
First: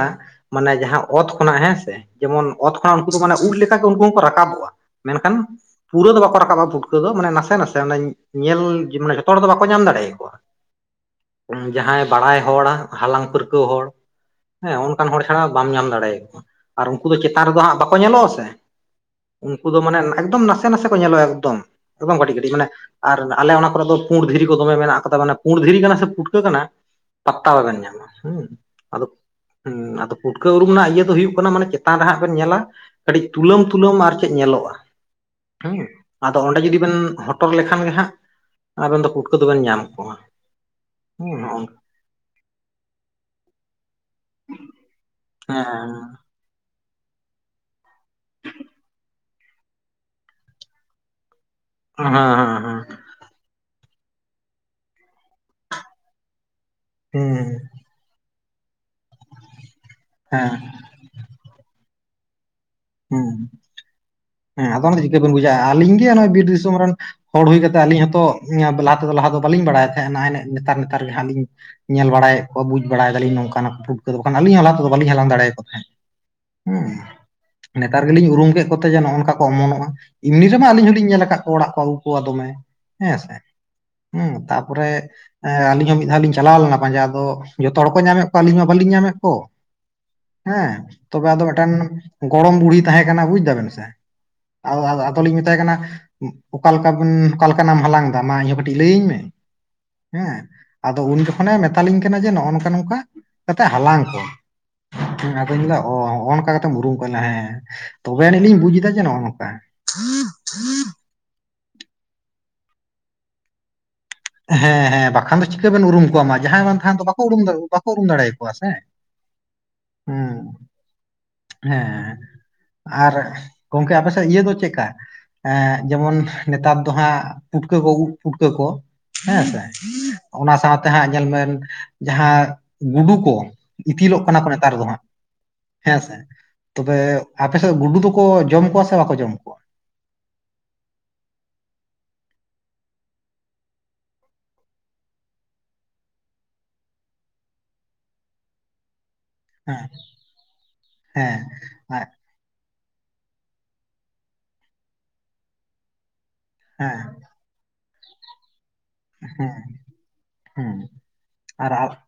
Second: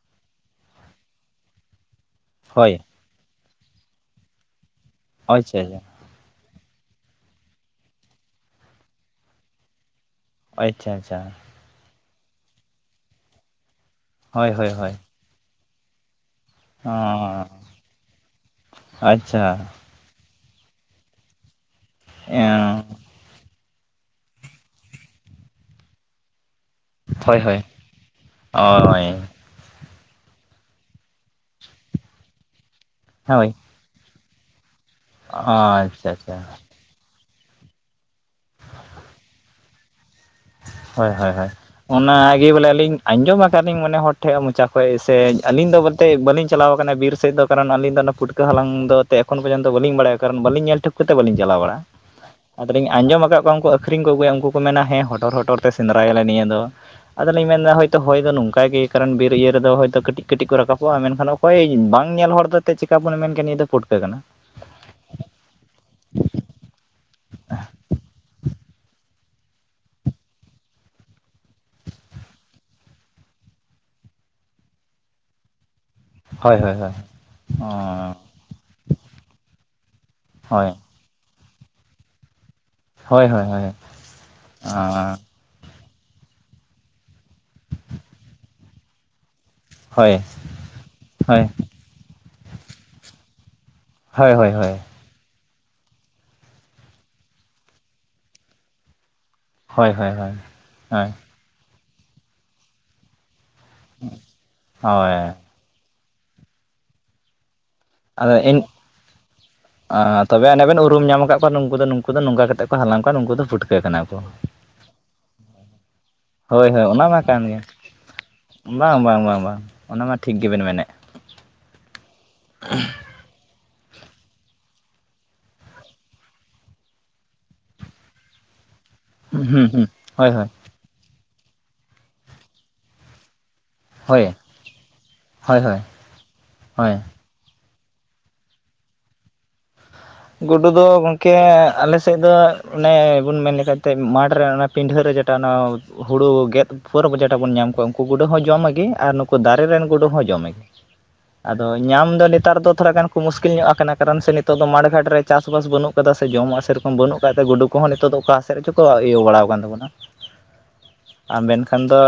ᱢᱟᱱᱮ ᱡᱟᱦᱟᱸ ᱚᱛ ᱠᱷᱚᱱᱟᱜ ᱦᱮᱸ ᱥᱮ ᱡᱮᱢᱚᱱ ᱚᱛ ᱦᱳᱭ ᱠᱷᱚᱱᱟᱜ ᱩᱱᱠᱩ ᱫᱚ ᱢᱟᱱᱮ ᱩᱫ ᱞᱮᱠᱟᱜᱮ ᱩᱱᱠᱩ ᱦᱚᱸᱠᱚ ᱨᱟᱠᱟᱵᱚᱜᱼᱟ ᱢᱮᱱᱠᱷᱟᱱ ᱟᱪᱪᱷᱟ ᱯᱩᱨᱟᱹ ᱫᱚ ᱵᱟᱠᱚ ᱨᱟᱠᱟᱵᱼᱟ ᱯᱩᱴᱠᱟᱹ ᱫᱚ ᱢᱟᱱᱮ ᱱᱟᱥᱮ ᱱᱟᱥᱮ ᱧᱮᱞ ᱢᱟᱱᱮ ᱡᱚᱛᱚ ᱦᱚᱲ ᱫᱚ ᱵᱟᱠᱚ ᱧᱟᱢ ᱫᱟᱲᱮᱭᱟ ᱠᱚᱣᱟ᱾ ᱟᱪᱪᱷᱟ ᱟᱪᱪᱷᱟ ᱡᱟᱦᱟᱸᱭ ᱵᱟᱲᱟᱭ ᱦᱚᱲ ᱦᱟᱞᱟᱝ ᱯᱟᱹᱨᱠᱟᱹᱣ ᱦᱚᱲ ᱦᱳᱭ ᱦᱳᱭ ᱦᱮᱸ ᱦᱳᱭ ᱚᱱᱠᱟᱱ ᱦᱚᱲ ᱪᱷᱟᱲᱟ ᱵᱟᱢ ᱧᱟᱢ ᱫᱟᱲᱮᱭᱟ ᱠᱚᱣᱟ ᱟᱨ ᱚ ᱩᱱᱠᱩ ᱫᱚ ᱪᱮᱛᱟᱱ ᱨᱮᱫᱚ ᱦᱟᱸᱜ ᱵᱟᱠᱚ ᱧᱮᱞᱚᱜ-ᱟ ᱥᱮ ᱟᱪᱪᱷᱟ ᱩᱱᱠᱩ ᱫᱚ ᱢᱟᱱᱮ ᱮᱠᱫᱚᱢ ᱱᱟᱥᱮ ᱱᱟᱥᱮ ᱠᱚ ᱧᱮᱞᱚᱜᱼᱟ ᱮᱠᱫᱚᱢ ᱠᱟᱹᱴᱤᱡ ᱠᱟᱹᱴᱤᱡ ᱢᱟᱱᱮ ᱟᱨ ᱟᱞᱮ ᱚᱱᱟ ᱠᱚᱨᱮ ᱫᱚ ᱯᱩᱸᱰ ᱫᱷᱤᱨᱤ ᱠᱚ ᱫᱚᱢᱮ ᱢᱮᱱᱟᱜ ᱠᱟᱫᱟ ᱢᱟᱱᱮ ᱯᱩᱸᱰ ᱫᱷᱤᱨᱤ ᱠᱟᱱᱟ ᱥᱮ ᱯᱩᱴᱠᱟᱹ ᱠᱟᱱᱟ ᱦᱳᱭ ᱯᱟᱛᱛᱟ ᱦᱳᱭ ᱦᱳᱭ ᱵᱟᱵᱮᱱ ᱧᱟᱢᱟ ᱦᱩᱸ ᱟᱫᱚ ᱩᱸ ᱟᱫᱚ ᱯᱩᱴᱠᱟᱹ ᱩᱨᱩᱢ ᱨᱮᱱᱟᱜ ᱤᱭᱟᱹ ᱫᱚ ᱦᱩᱭᱩᱜ ᱠᱟᱱᱟ ᱢᱟᱱᱮ ᱪᱮᱛᱟᱱ ᱨᱮ ᱦᱟᱸᱜ ᱵᱮᱱ ᱧᱮᱞᱟ ᱠᱟᱹᱴᱤᱡ ᱦᱳᱭ ᱛᱩᱞᱟᱹᱢ ᱛᱩᱞᱟᱹᱢ ᱟᱨ ᱠᱟᱹᱡᱽ ᱧᱮᱞᱚᱜᱼᱟ ᱦᱩᱸ ᱟᱪᱪᱷᱟ ᱟᱪᱪᱷᱟ ᱟᱫᱚ ᱚᱸᱰᱮ ᱡᱩᱫᱤ [unintelligible] ᱦᱚᱴᱚᱨ ᱞᱮᱠᱷᱟᱱ ᱜᱮ ᱦᱟᱸᱜ ᱟᱵᱮᱱ ᱫᱚ ᱯᱩᱴᱠᱟᱹ ᱫᱚᱵᱮᱱ ᱧᱟᱢ ᱠᱚᱣᱟ᱾ ᱦᱳᱭ ᱦᱳᱭ ᱦᱮᱸ ᱦᱳᱭ ᱦᱮᱸ ᱚᱱᱟᱜᱮ ᱵᱚᱞᱮ ᱟᱹᱞᱤᱧ ᱟᱸᱡᱚᱢ ᱟᱠᱟᱫᱤᱧ ᱢᱟᱱᱮ ᱦᱚᱲ ᱴᱷᱮᱡᱽ ᱢᱚᱪᱟ ᱠᱷᱚᱡᱽ ᱥᱮ ᱟᱹᱞᱤᱧ ᱫᱚ ᱵᱚᱞᱛᱮ ᱵᱟᱹᱞᱤᱧ ᱪᱟᱞᱟᱣ ᱟᱠᱟᱱᱟᱭ ᱵᱤᱨ ᱥᱮᱫ ᱫᱚ ᱠᱟᱨᱚᱱ ᱟᱞᱤᱧ ᱫᱚ ᱱᱚ ᱪᱟᱞᱟᱣ ᱠᱟᱱᱟ ᱵᱤᱨ ᱥᱮᱫ ᱫᱚ ᱠᱟᱨᱚᱱ ᱟᱹᱞᱤᱧ ᱫᱚ ᱚᱱᱟ ᱯᱩᱴᱠᱟᱹ ᱦᱟᱞᱟᱝ ᱫᱚ ᱛᱮ ᱮᱠᱷᱚᱱ ᱯᱚᱨᱡᱚᱱᱛᱚ ᱵᱟᱞᱤᱧ ᱵᱟᱲᱟᱭ ᱠᱟᱨᱚᱱ ᱵᱟᱞᱤᱧ ᱧᱮᱞ ᱴᱷᱤᱠ ᱠᱚᱛᱮ ᱵᱟᱞᱤᱧ ᱪᱟᱞᱟᱣ ᱵᱟᱲᱟ [unintelligible] [unintelligible] ᱟᱸᱡᱚᱢ ᱟᱠᱟᱫ ᱠᱚᱣᱟ ᱩᱱᱠᱩ ᱟᱹᱠᱷᱨᱤᱧ ᱠᱚ ᱟᱹᱜᱩᱭᱟ ᱩᱱᱠᱩ ᱠᱚ ᱢᱮᱱᱟ ᱦᱮᱸ ᱦᱚᱴᱚᱨ ᱦᱚᱴᱚᱨ ᱛᱮ ᱥᱮᱸᱫᱽᱨᱟᱭᱟᱞᱮ ᱱᱤᱭᱟᱹ ᱫᱚ᱾ ᱦᱮᱸ ᱟᱫᱚᱞᱤᱧ ᱢᱮᱱᱫᱟ ᱦᱚᱭᱛᱚ ᱦᱚᱭ ᱫᱚ ᱱᱚᱝᱠᱟ ᱜᱮ ᱠᱟᱨᱚᱱ ᱵᱤᱨ ᱤᱭᱟᱹ ᱨᱮᱫᱚ ᱦᱚᱭᱛᱚ ᱠᱟᱹᱴᱤᱡ ᱠᱟᱹᱴᱤᱡ ᱦᱮᱸ ᱠᱚ ᱨᱟᱠᱟᱵ ᱠᱩᱣᱟ ᱢᱮᱱᱠᱷᱟᱱ ᱚᱠᱚᱭ ᱵᱟᱝ ᱧᱮᱞ ᱦᱚᱲ ᱫᱚ ᱛᱮ ᱪᱮᱠᱟ ᱵᱚᱱ ᱢᱮᱱ ᱠᱮ ᱦᱩᱸ, ᱱᱤᱭᱟᱹ ᱫᱚ ᱯᱩᱴᱠᱟᱹ ᱠᱟᱱᱟ᱾ ᱦᱮᱸ ᱟᱫᱚ ᱚᱱᱟᱫᱚ ᱪᱤᱠᱟᱹ ᱵᱮᱱ ᱵᱩᱡᱟ ᱟᱹᱞᱤᱧ ᱜᱮ ᱱᱚᱜᱼᱚᱭ ᱵᱤᱨ ᱫᱤᱥᱚᱢ ᱨᱮᱱ ᱦᱚᱲ ᱦᱩᱭ ᱠᱟᱛᱮᱫ ᱟᱞᱤᱧ ᱦᱚᱸᱛᱚ ᱞᱟᱦᱟ ᱛᱮᱫᱚ ᱞᱟᱦᱟ ᱫᱚ ᱵᱟᱹᱞᱤᱧ ᱵᱟᱲᱟᱭ ᱛᱟᱦᱮᱸ ᱱᱟᱜᱼᱟᱭ ᱱᱮ ᱱᱮᱛᱟᱨ ᱱᱮᱛᱟᱨ ᱜᱮ ᱦᱟᱸᱜ ᱞᱤᱧ ᱧᱮᱞ ᱵᱟᱲᱟᱭᱮᱫ ᱠᱚ ᱵᱩᱡ ᱵᱟᱲᱟᱭ ᱫᱟᱞᱤᱧ ᱱᱚᱝᱠᱟᱱ-ᱟ ᱯᱩᱴᱠᱟᱹ ᱠᱚ ᱵᱟᱝᱠᱷᱟᱱ ᱟᱞᱤᱧ ᱦᱚᱸ ᱞᱟᱦᱟ ᱛᱮ ᱫᱚ ᱵᱟᱞᱤᱧ ᱦᱟᱞᱟᱝ ᱫᱟᱲᱮᱭᱟᱠᱚ ᱛᱟᱦᱮᱸᱫ᱾ ᱦᱳᱭ ᱦᱳᱭ ᱦᱩᱸ ᱦᱳᱭ ᱚ ᱱᱮᱛᱟᱨ ᱜᱮᱞᱤᱧ ᱩᱨᱩᱢ ᱠᱮᱫ ᱠᱚᱛᱮ ᱡᱮ ᱱᱚᱜᱼᱚ ᱱᱚᱝᱠᱟ ᱠᱚ ᱚᱢᱚᱱᱚᱜᱼᱟ ᱮᱢᱱᱤ ᱨᱮᱢᱟ ᱟᱞᱤᱧ ᱦᱳᱭ ᱦᱚᱸ ᱞᱤᱧ ᱧᱮᱞ ᱟᱠᱟᱫ ᱚᱲᱟᱜ ᱠᱚ ᱟᱹᱜᱩ ᱠᱚᱣᱟ ᱫᱚᱢᱮ ᱦᱮᱸᱥᱮ ᱦᱳᱭ ᱦᱳᱭ ᱦᱳᱭ ᱦᱩᱸ ᱛᱟᱨ ᱯᱚᱨᱮ ᱮᱸ ᱟᱹᱞᱤᱧ ᱦᱚᱸ ᱢᱤᱫ ᱫᱷᱟᱣ ᱞᱤᱧ ᱪᱟᱞᱟᱣ ᱞᱮᱱᱟ ᱯᱟᱸᱡᱟ ᱟᱫᱚ ᱡᱚᱛᱚ ᱦᱚᱲ ᱠᱚ ᱧᱟᱢᱮᱫ ᱠᱚᱣᱟ ᱟᱹᱞᱤᱧ ᱢᱟ ᱵᱟᱹᱞᱤᱧ ᱧᱟᱢᱮᱫ ᱠᱚ ᱦᱳᱭ ᱦᱮᱸ ᱛᱚᱵᱮ ᱦᱳᱭ ᱟᱫᱚ ᱢᱤᱫᱴᱟᱝ ᱜᱚᱲᱚᱢ ᱵᱩᱲᱦᱤ ᱛᱟᱦᱮᱸ ᱠᱟᱱᱟ ᱵᱩᱡᱽ ᱫᱟᱵᱮᱱ ᱥᱮ ᱦᱳᱭ ᱦᱳᱭ ᱦᱳᱭ [unintelligible] ᱛᱚᱞᱤᱧ ᱢᱮᱛᱟᱭ ᱠᱟᱱᱟ ᱚᱠᱟ ᱞᱮᱠᱟ ᱵᱮᱱ ᱚᱠᱟ ᱞᱮᱠᱟᱱᱟᱢ ᱦᱟᱞᱟᱝ ᱮᱫᱟ ᱢᱟ ᱤᱧᱦᱚᱸ ᱠᱟᱹᱴᱤᱡ ᱞᱟᱹᱭᱟᱹᱧ ᱢᱮ ᱦᱳᱭ ᱦᱳᱭ ᱦᱳᱭ ᱦᱮᱸ ᱟᱫᱚ ᱦᱳᱭ ᱩᱱᱤ ᱫᱚ ᱢᱟᱱᱮ ᱢᱮᱛᱟᱞᱤᱧ ᱠᱟᱱᱟ ᱡᱮ ᱱᱚᱜᱼᱚ ᱱᱚᱝᱠᱟ ᱱᱚᱝᱠᱟ ᱠᱟᱛᱮ ᱦᱟᱞᱟᱝ ᱠᱚᱢ ᱦᱳᱭ [inaudible] ᱟᱫᱚᱧ ᱞᱟᱹᱭᱫᱟ ᱚ ᱚᱱᱠᱟ ᱠᱟᱛᱮᱢ ᱩᱨᱩᱢ ᱠᱚᱣᱟ [unintelligible] ᱦᱮᱸ ᱛᱚᱵᱮ ᱟᱹᱱᱤᱡ ᱞᱤᱧ ᱵᱩᱡ ᱫᱟ ᱡᱮ ᱱᱚᱜᱼᱚ ᱱᱚᱝᱠᱟ᱾ ᱟᱻ ᱛᱚᱵᱮ ᱚᱱᱮ ᱵᱮᱱ ᱩᱨᱩᱢ ᱧᱟᱢ ᱟᱠᱟᱫ ᱠᱚᱣᱟ ᱱᱩᱝᱠᱩ ᱫᱚ ᱱᱩᱝᱠᱩ ᱫᱚ ᱱᱚᱝᱠᱟ ᱠᱟᱛᱮᱫ ᱠᱚ ᱦᱟᱞᱟᱝ ᱠᱚᱣᱟ ᱱᱩᱝᱠᱩ ᱫᱚ ᱯᱩᱴᱠᱟᱹ ᱠᱟᱱᱟ ᱠᱚ᱾ ᱦᱮᱸ ᱦᱮᱸ ᱵᱟᱠᱷᱟᱱ ᱫᱚ ᱪᱤᱠᱟᱹ ᱵᱮᱱ ᱩᱨᱩᱢ ᱠᱚᱣᱟ ᱢᱟ ᱡᱟᱸᱦᱟᱭ ᱦᱳᱭ ᱵᱟᱱ ᱛᱟᱦᱟᱱ ᱫᱚ ᱵᱟᱠᱚ ᱩᱨᱩᱢ ᱵᱟᱠᱚ ᱩᱨᱩᱢ ᱫᱟᱲᱮᱭᱟ ᱠᱚᱣᱟ ᱥᱮ᱾ ᱵᱟᱝᱼᱵᱟᱝᱼᱵᱟᱝᱼᱵᱟᱝ ᱚᱱᱟ ᱢᱟ ᱦᱩᱸ ᱴᱷᱤᱠ ᱜᱮᱵᱮᱱ ᱢᱮᱱᱮᱫ᱾ ᱦᱮᱸ [unintelligible] ᱟᱨ ᱜᱚᱝᱠᱮ ᱟᱯᱮᱥᱮᱡ ᱤᱭᱟᱹ ᱫᱚ ᱪᱮᱫᱠᱟ? ᱮᱸ ᱡᱮᱢᱚᱱ ᱱᱮᱛᱟᱨ ᱫᱚ ᱦᱟᱸᱜ ᱯᱩᱴᱠᱟᱹ ᱠᱚ [unintelligible] ᱯᱷᱩᱴᱠᱟᱹ ᱠᱚ ᱦᱮᱸᱥᱮ ᱦᱩᱸ ᱦᱩᱸ ᱦᱳᱭ ᱦᱳᱭ ᱚᱱᱟ ᱥᱟᱶᱛᱮ ᱦᱟᱸᱜ ᱧᱮᱞ ᱵᱮᱱ ᱡᱟᱦᱟᱸ ᱜᱩᱰᱩ ᱠᱚ ᱤᱛᱤᱞᱚᱜ ᱦᱳᱭ ᱠᱟᱱᱟ ᱠᱚ ᱱᱮᱛᱟᱨ ᱫᱚ ᱦᱟᱸᱜ ᱦᱳᱭ ᱦᱳᱭ ᱦᱮᱸᱥᱮ ᱦᱳᱭ ᱛᱚᱵᱮ ᱟᱯᱮᱥᱮᱫ ᱜᱩᱰᱩ ᱫᱚᱠᱚ ᱡᱚᱢ ᱠᱚᱣᱟ ᱥᱮ ᱵᱟᱠᱚ ᱡᱚᱢ ᱠᱚᱣᱟ? ᱜᱩᱰᱩ ᱫᱚ ᱜᱚᱝᱠᱮ ᱟᱞᱮ ᱥᱮᱫ ᱫᱚ ᱚᱱᱮ ᱵᱚᱱ ᱢᱮᱱ ᱞᱮᱠᱷᱟᱡ ᱛᱮ ᱢᱟᱴᱷ ᱨᱮ ᱚᱱᱮ ᱯᱤᱰᱷᱟᱹ ᱨᱮ ᱡᱮᱴᱟ ᱚᱱᱟ ᱦᱩᱲᱩ ᱜᱮᱫ ᱯᱚᱨ ᱡᱮᱴᱟ ᱵᱚᱱ ᱧᱟᱢ ᱠᱚᱣᱟ ᱩᱱᱠᱩ ᱜᱩᱰᱟᱹ ᱦᱚᱸ ᱡᱚᱢᱟ ᱜᱮ ᱟᱨ ᱱᱩ ᱠᱩ ᱫᱟᱨᱮ ᱨᱮᱱ ᱦᱮᱸ ᱜᱩᱰᱩ ᱦᱚᱸ ᱡᱚᱢᱮᱜᱮ ᱦᱮᱸ ᱟᱫᱚ ᱟᱡ- ᱧᱟᱢ ᱫᱚ ᱱᱮᱛᱟᱨ ᱫᱚ ᱛᱷᱚᱲᱟ ᱜᱟᱱ ᱠᱚ ᱢᱩᱥᱠᱤᱞ ᱧᱚᱜ ᱟᱠᱟᱱᱟ ᱠᱟᱨᱚᱱ ᱥᱮ ᱱᱤᱛᱚᱜ ᱫᱚ ᱢᱟᱴᱷ ᱜᱷᱟᱴ ᱨᱮ ᱪᱟᱥ ᱵᱟᱥ ᱵᱟᱹᱱᱩᱜ ᱠᱟᱫᱟ ᱥᱮ ᱡᱚᱢᱟᱜ ᱥᱮᱨᱚᱠᱚᱢ ᱦᱮᱸ ᱵᱟᱹᱱᱩᱜ [unintelligible] ᱜᱩᱰᱩ ᱠᱚᱦᱚᱸ ᱱᱤᱛᱚᱜ ᱫᱚ ᱚᱠᱟ ᱥᱮᱫ ᱨᱮᱪᱚ ᱠᱚ ᱤᱭᱟᱹ ᱵᱟᱲᱟᱣ ᱠᱟᱱ ᱦᱮᱸ ᱛᱟᱵᱚᱱᱟ ᱦᱮᱸ ᱟᱨ ᱢᱮᱱᱠᱷᱟᱱ ᱫᱚ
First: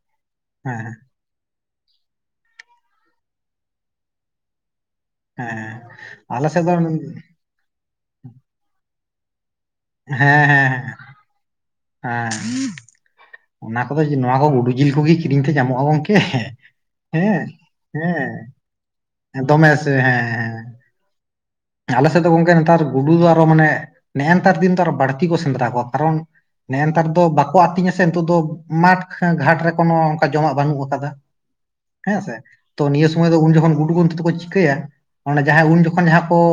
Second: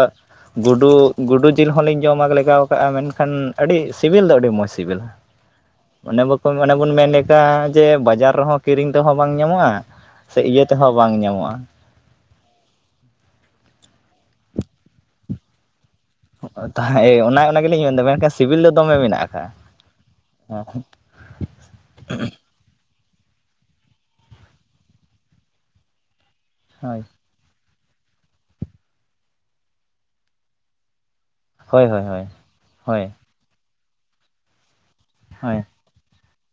ᱦᱮᱸ ᱜᱩᱰᱩ ᱜᱩᱰᱩ ᱡᱤᱞ ᱦᱚᱸᱞᱤᱧ ᱡᱚᱢᱟᱜ ᱞᱮᱜᱟᱣ ᱠᱟᱜᱼᱟ ᱢᱮᱱᱠᱷᱟᱱ ᱟᱹᱰᱤ ᱥᱤᱵᱤᱞ ᱫᱚ ᱟᱹᱰᱤ ᱢᱚᱡᱽ ᱥᱤᱵᱤᱞᱟ ᱦᱮᱸ ᱚᱱᱮ ᱵᱟᱠᱚ ᱟᱞᱮ ᱥᱮᱫ ᱫᱚ ᱚᱱᱮ ᱦᱮᱸ ᱵᱚᱱ ᱢᱮᱱ ᱞᱮᱠᱟ ᱡᱮ ᱵᱟᱡᱟᱨ ᱨᱮᱦᱚᱸ ᱠᱤᱨᱤᱧ ᱛᱮᱦᱚᱸ ᱵᱟᱝ ᱧᱟᱢᱚᱜᱼᱟ ᱥᱮ ᱦᱮᱸ ᱤᱭᱟᱹ ᱦᱮᱸ ᱛᱮᱦᱚᱸ ᱵᱟᱝ ᱧᱟᱢᱚᱜᱼᱟ᱾ ᱦᱮᱸ ᱚᱱᱟ ᱠᱚᱫᱚ ᱱᱚᱣᱟ ᱠᱚ ᱜᱩᱰᱩ ᱡᱤᱞ ᱠᱚᱜᱮ ᱠᱤᱨᱤᱧ ᱛᱮ ᱧᱟᱢᱚᱜᱼᱟ ᱜᱚᱝᱠ ᱛᱟᱦᱮ ᱮᱸ ᱚᱱᱟ ᱚᱱᱟ ᱜᱮᱞᱤᱧ ᱢᱮᱱᱫᱟ ᱢᱮᱱᱠᱷᱟᱱ ᱦᱮᱸ ᱥᱤᱵᱤᱞ ᱫᱚ ᱫᱚᱢᱮ ᱢᱮᱱᱟᱜᱼᱟ ᱫᱚᱢᱮ ᱥᱮ ᱦᱮᱸ ᱦᱮᱸ ᱟᱞᱮ ᱥᱮᱫ ᱫᱚ ᱜᱚᱢᱠᱮ ᱱᱮᱛᱟᱨ ᱜᱩᱰᱩ ᱫᱚ ᱟᱨᱚ ᱢᱟᱱᱮ ᱱᱮᱜᱼᱮ ᱱᱮᱛᱟᱨ ᱫᱤᱱ ᱫᱚ ᱟᱨᱚ ᱵᱟᱹᱲᱛᱤ ᱠᱚ ᱥᱮᱸᱫᱽᱨᱟ ᱠᱚᱣᱟ ᱠᱟᱨᱚᱱ ᱱᱮᱜᱼᱮ ᱱᱮᱛᱟᱨ ᱫᱚ ᱵᱟᱠᱚ ᱟᱹᱛᱤᱧᱟ ᱥᱮ ᱱᱤᱛᱚᱜ ᱫᱚ ᱢᱟᱴᱷ ᱜᱷᱟᱴ ᱨᱮ ᱠᱳᱱᱚ ᱚᱱᱠᱟ ᱡᱚᱢᱟᱜ ᱵᱟᱹᱱᱩᱜ ᱟᱠᱟᱫᱟ ᱦᱳᱭ ᱦᱳᱭ ᱦᱳᱭ ᱦᱮᱸᱥᱮ ᱛᱚ ᱦᱳᱭ ᱱᱤᱭᱟᱹ ᱥᱚᱢᱚᱭ ᱫᱚ ᱩᱱ ᱡᱚᱠᱷᱚᱱ ᱜᱩᱰᱩ ᱜᱚᱢᱛᱤ ᱛᱮᱠᱚ ᱪᱤᱠᱟᱹᱭᱟ ᱚᱱᱮ ᱦᱳᱭ ᱦᱳᱭ ᱡᱟᱦᱟᱸᱭ ᱩᱱ ᱡᱚᱠᱷᱚᱱ ᱡᱟᱦᱟᱸ ᱯᱚᱸ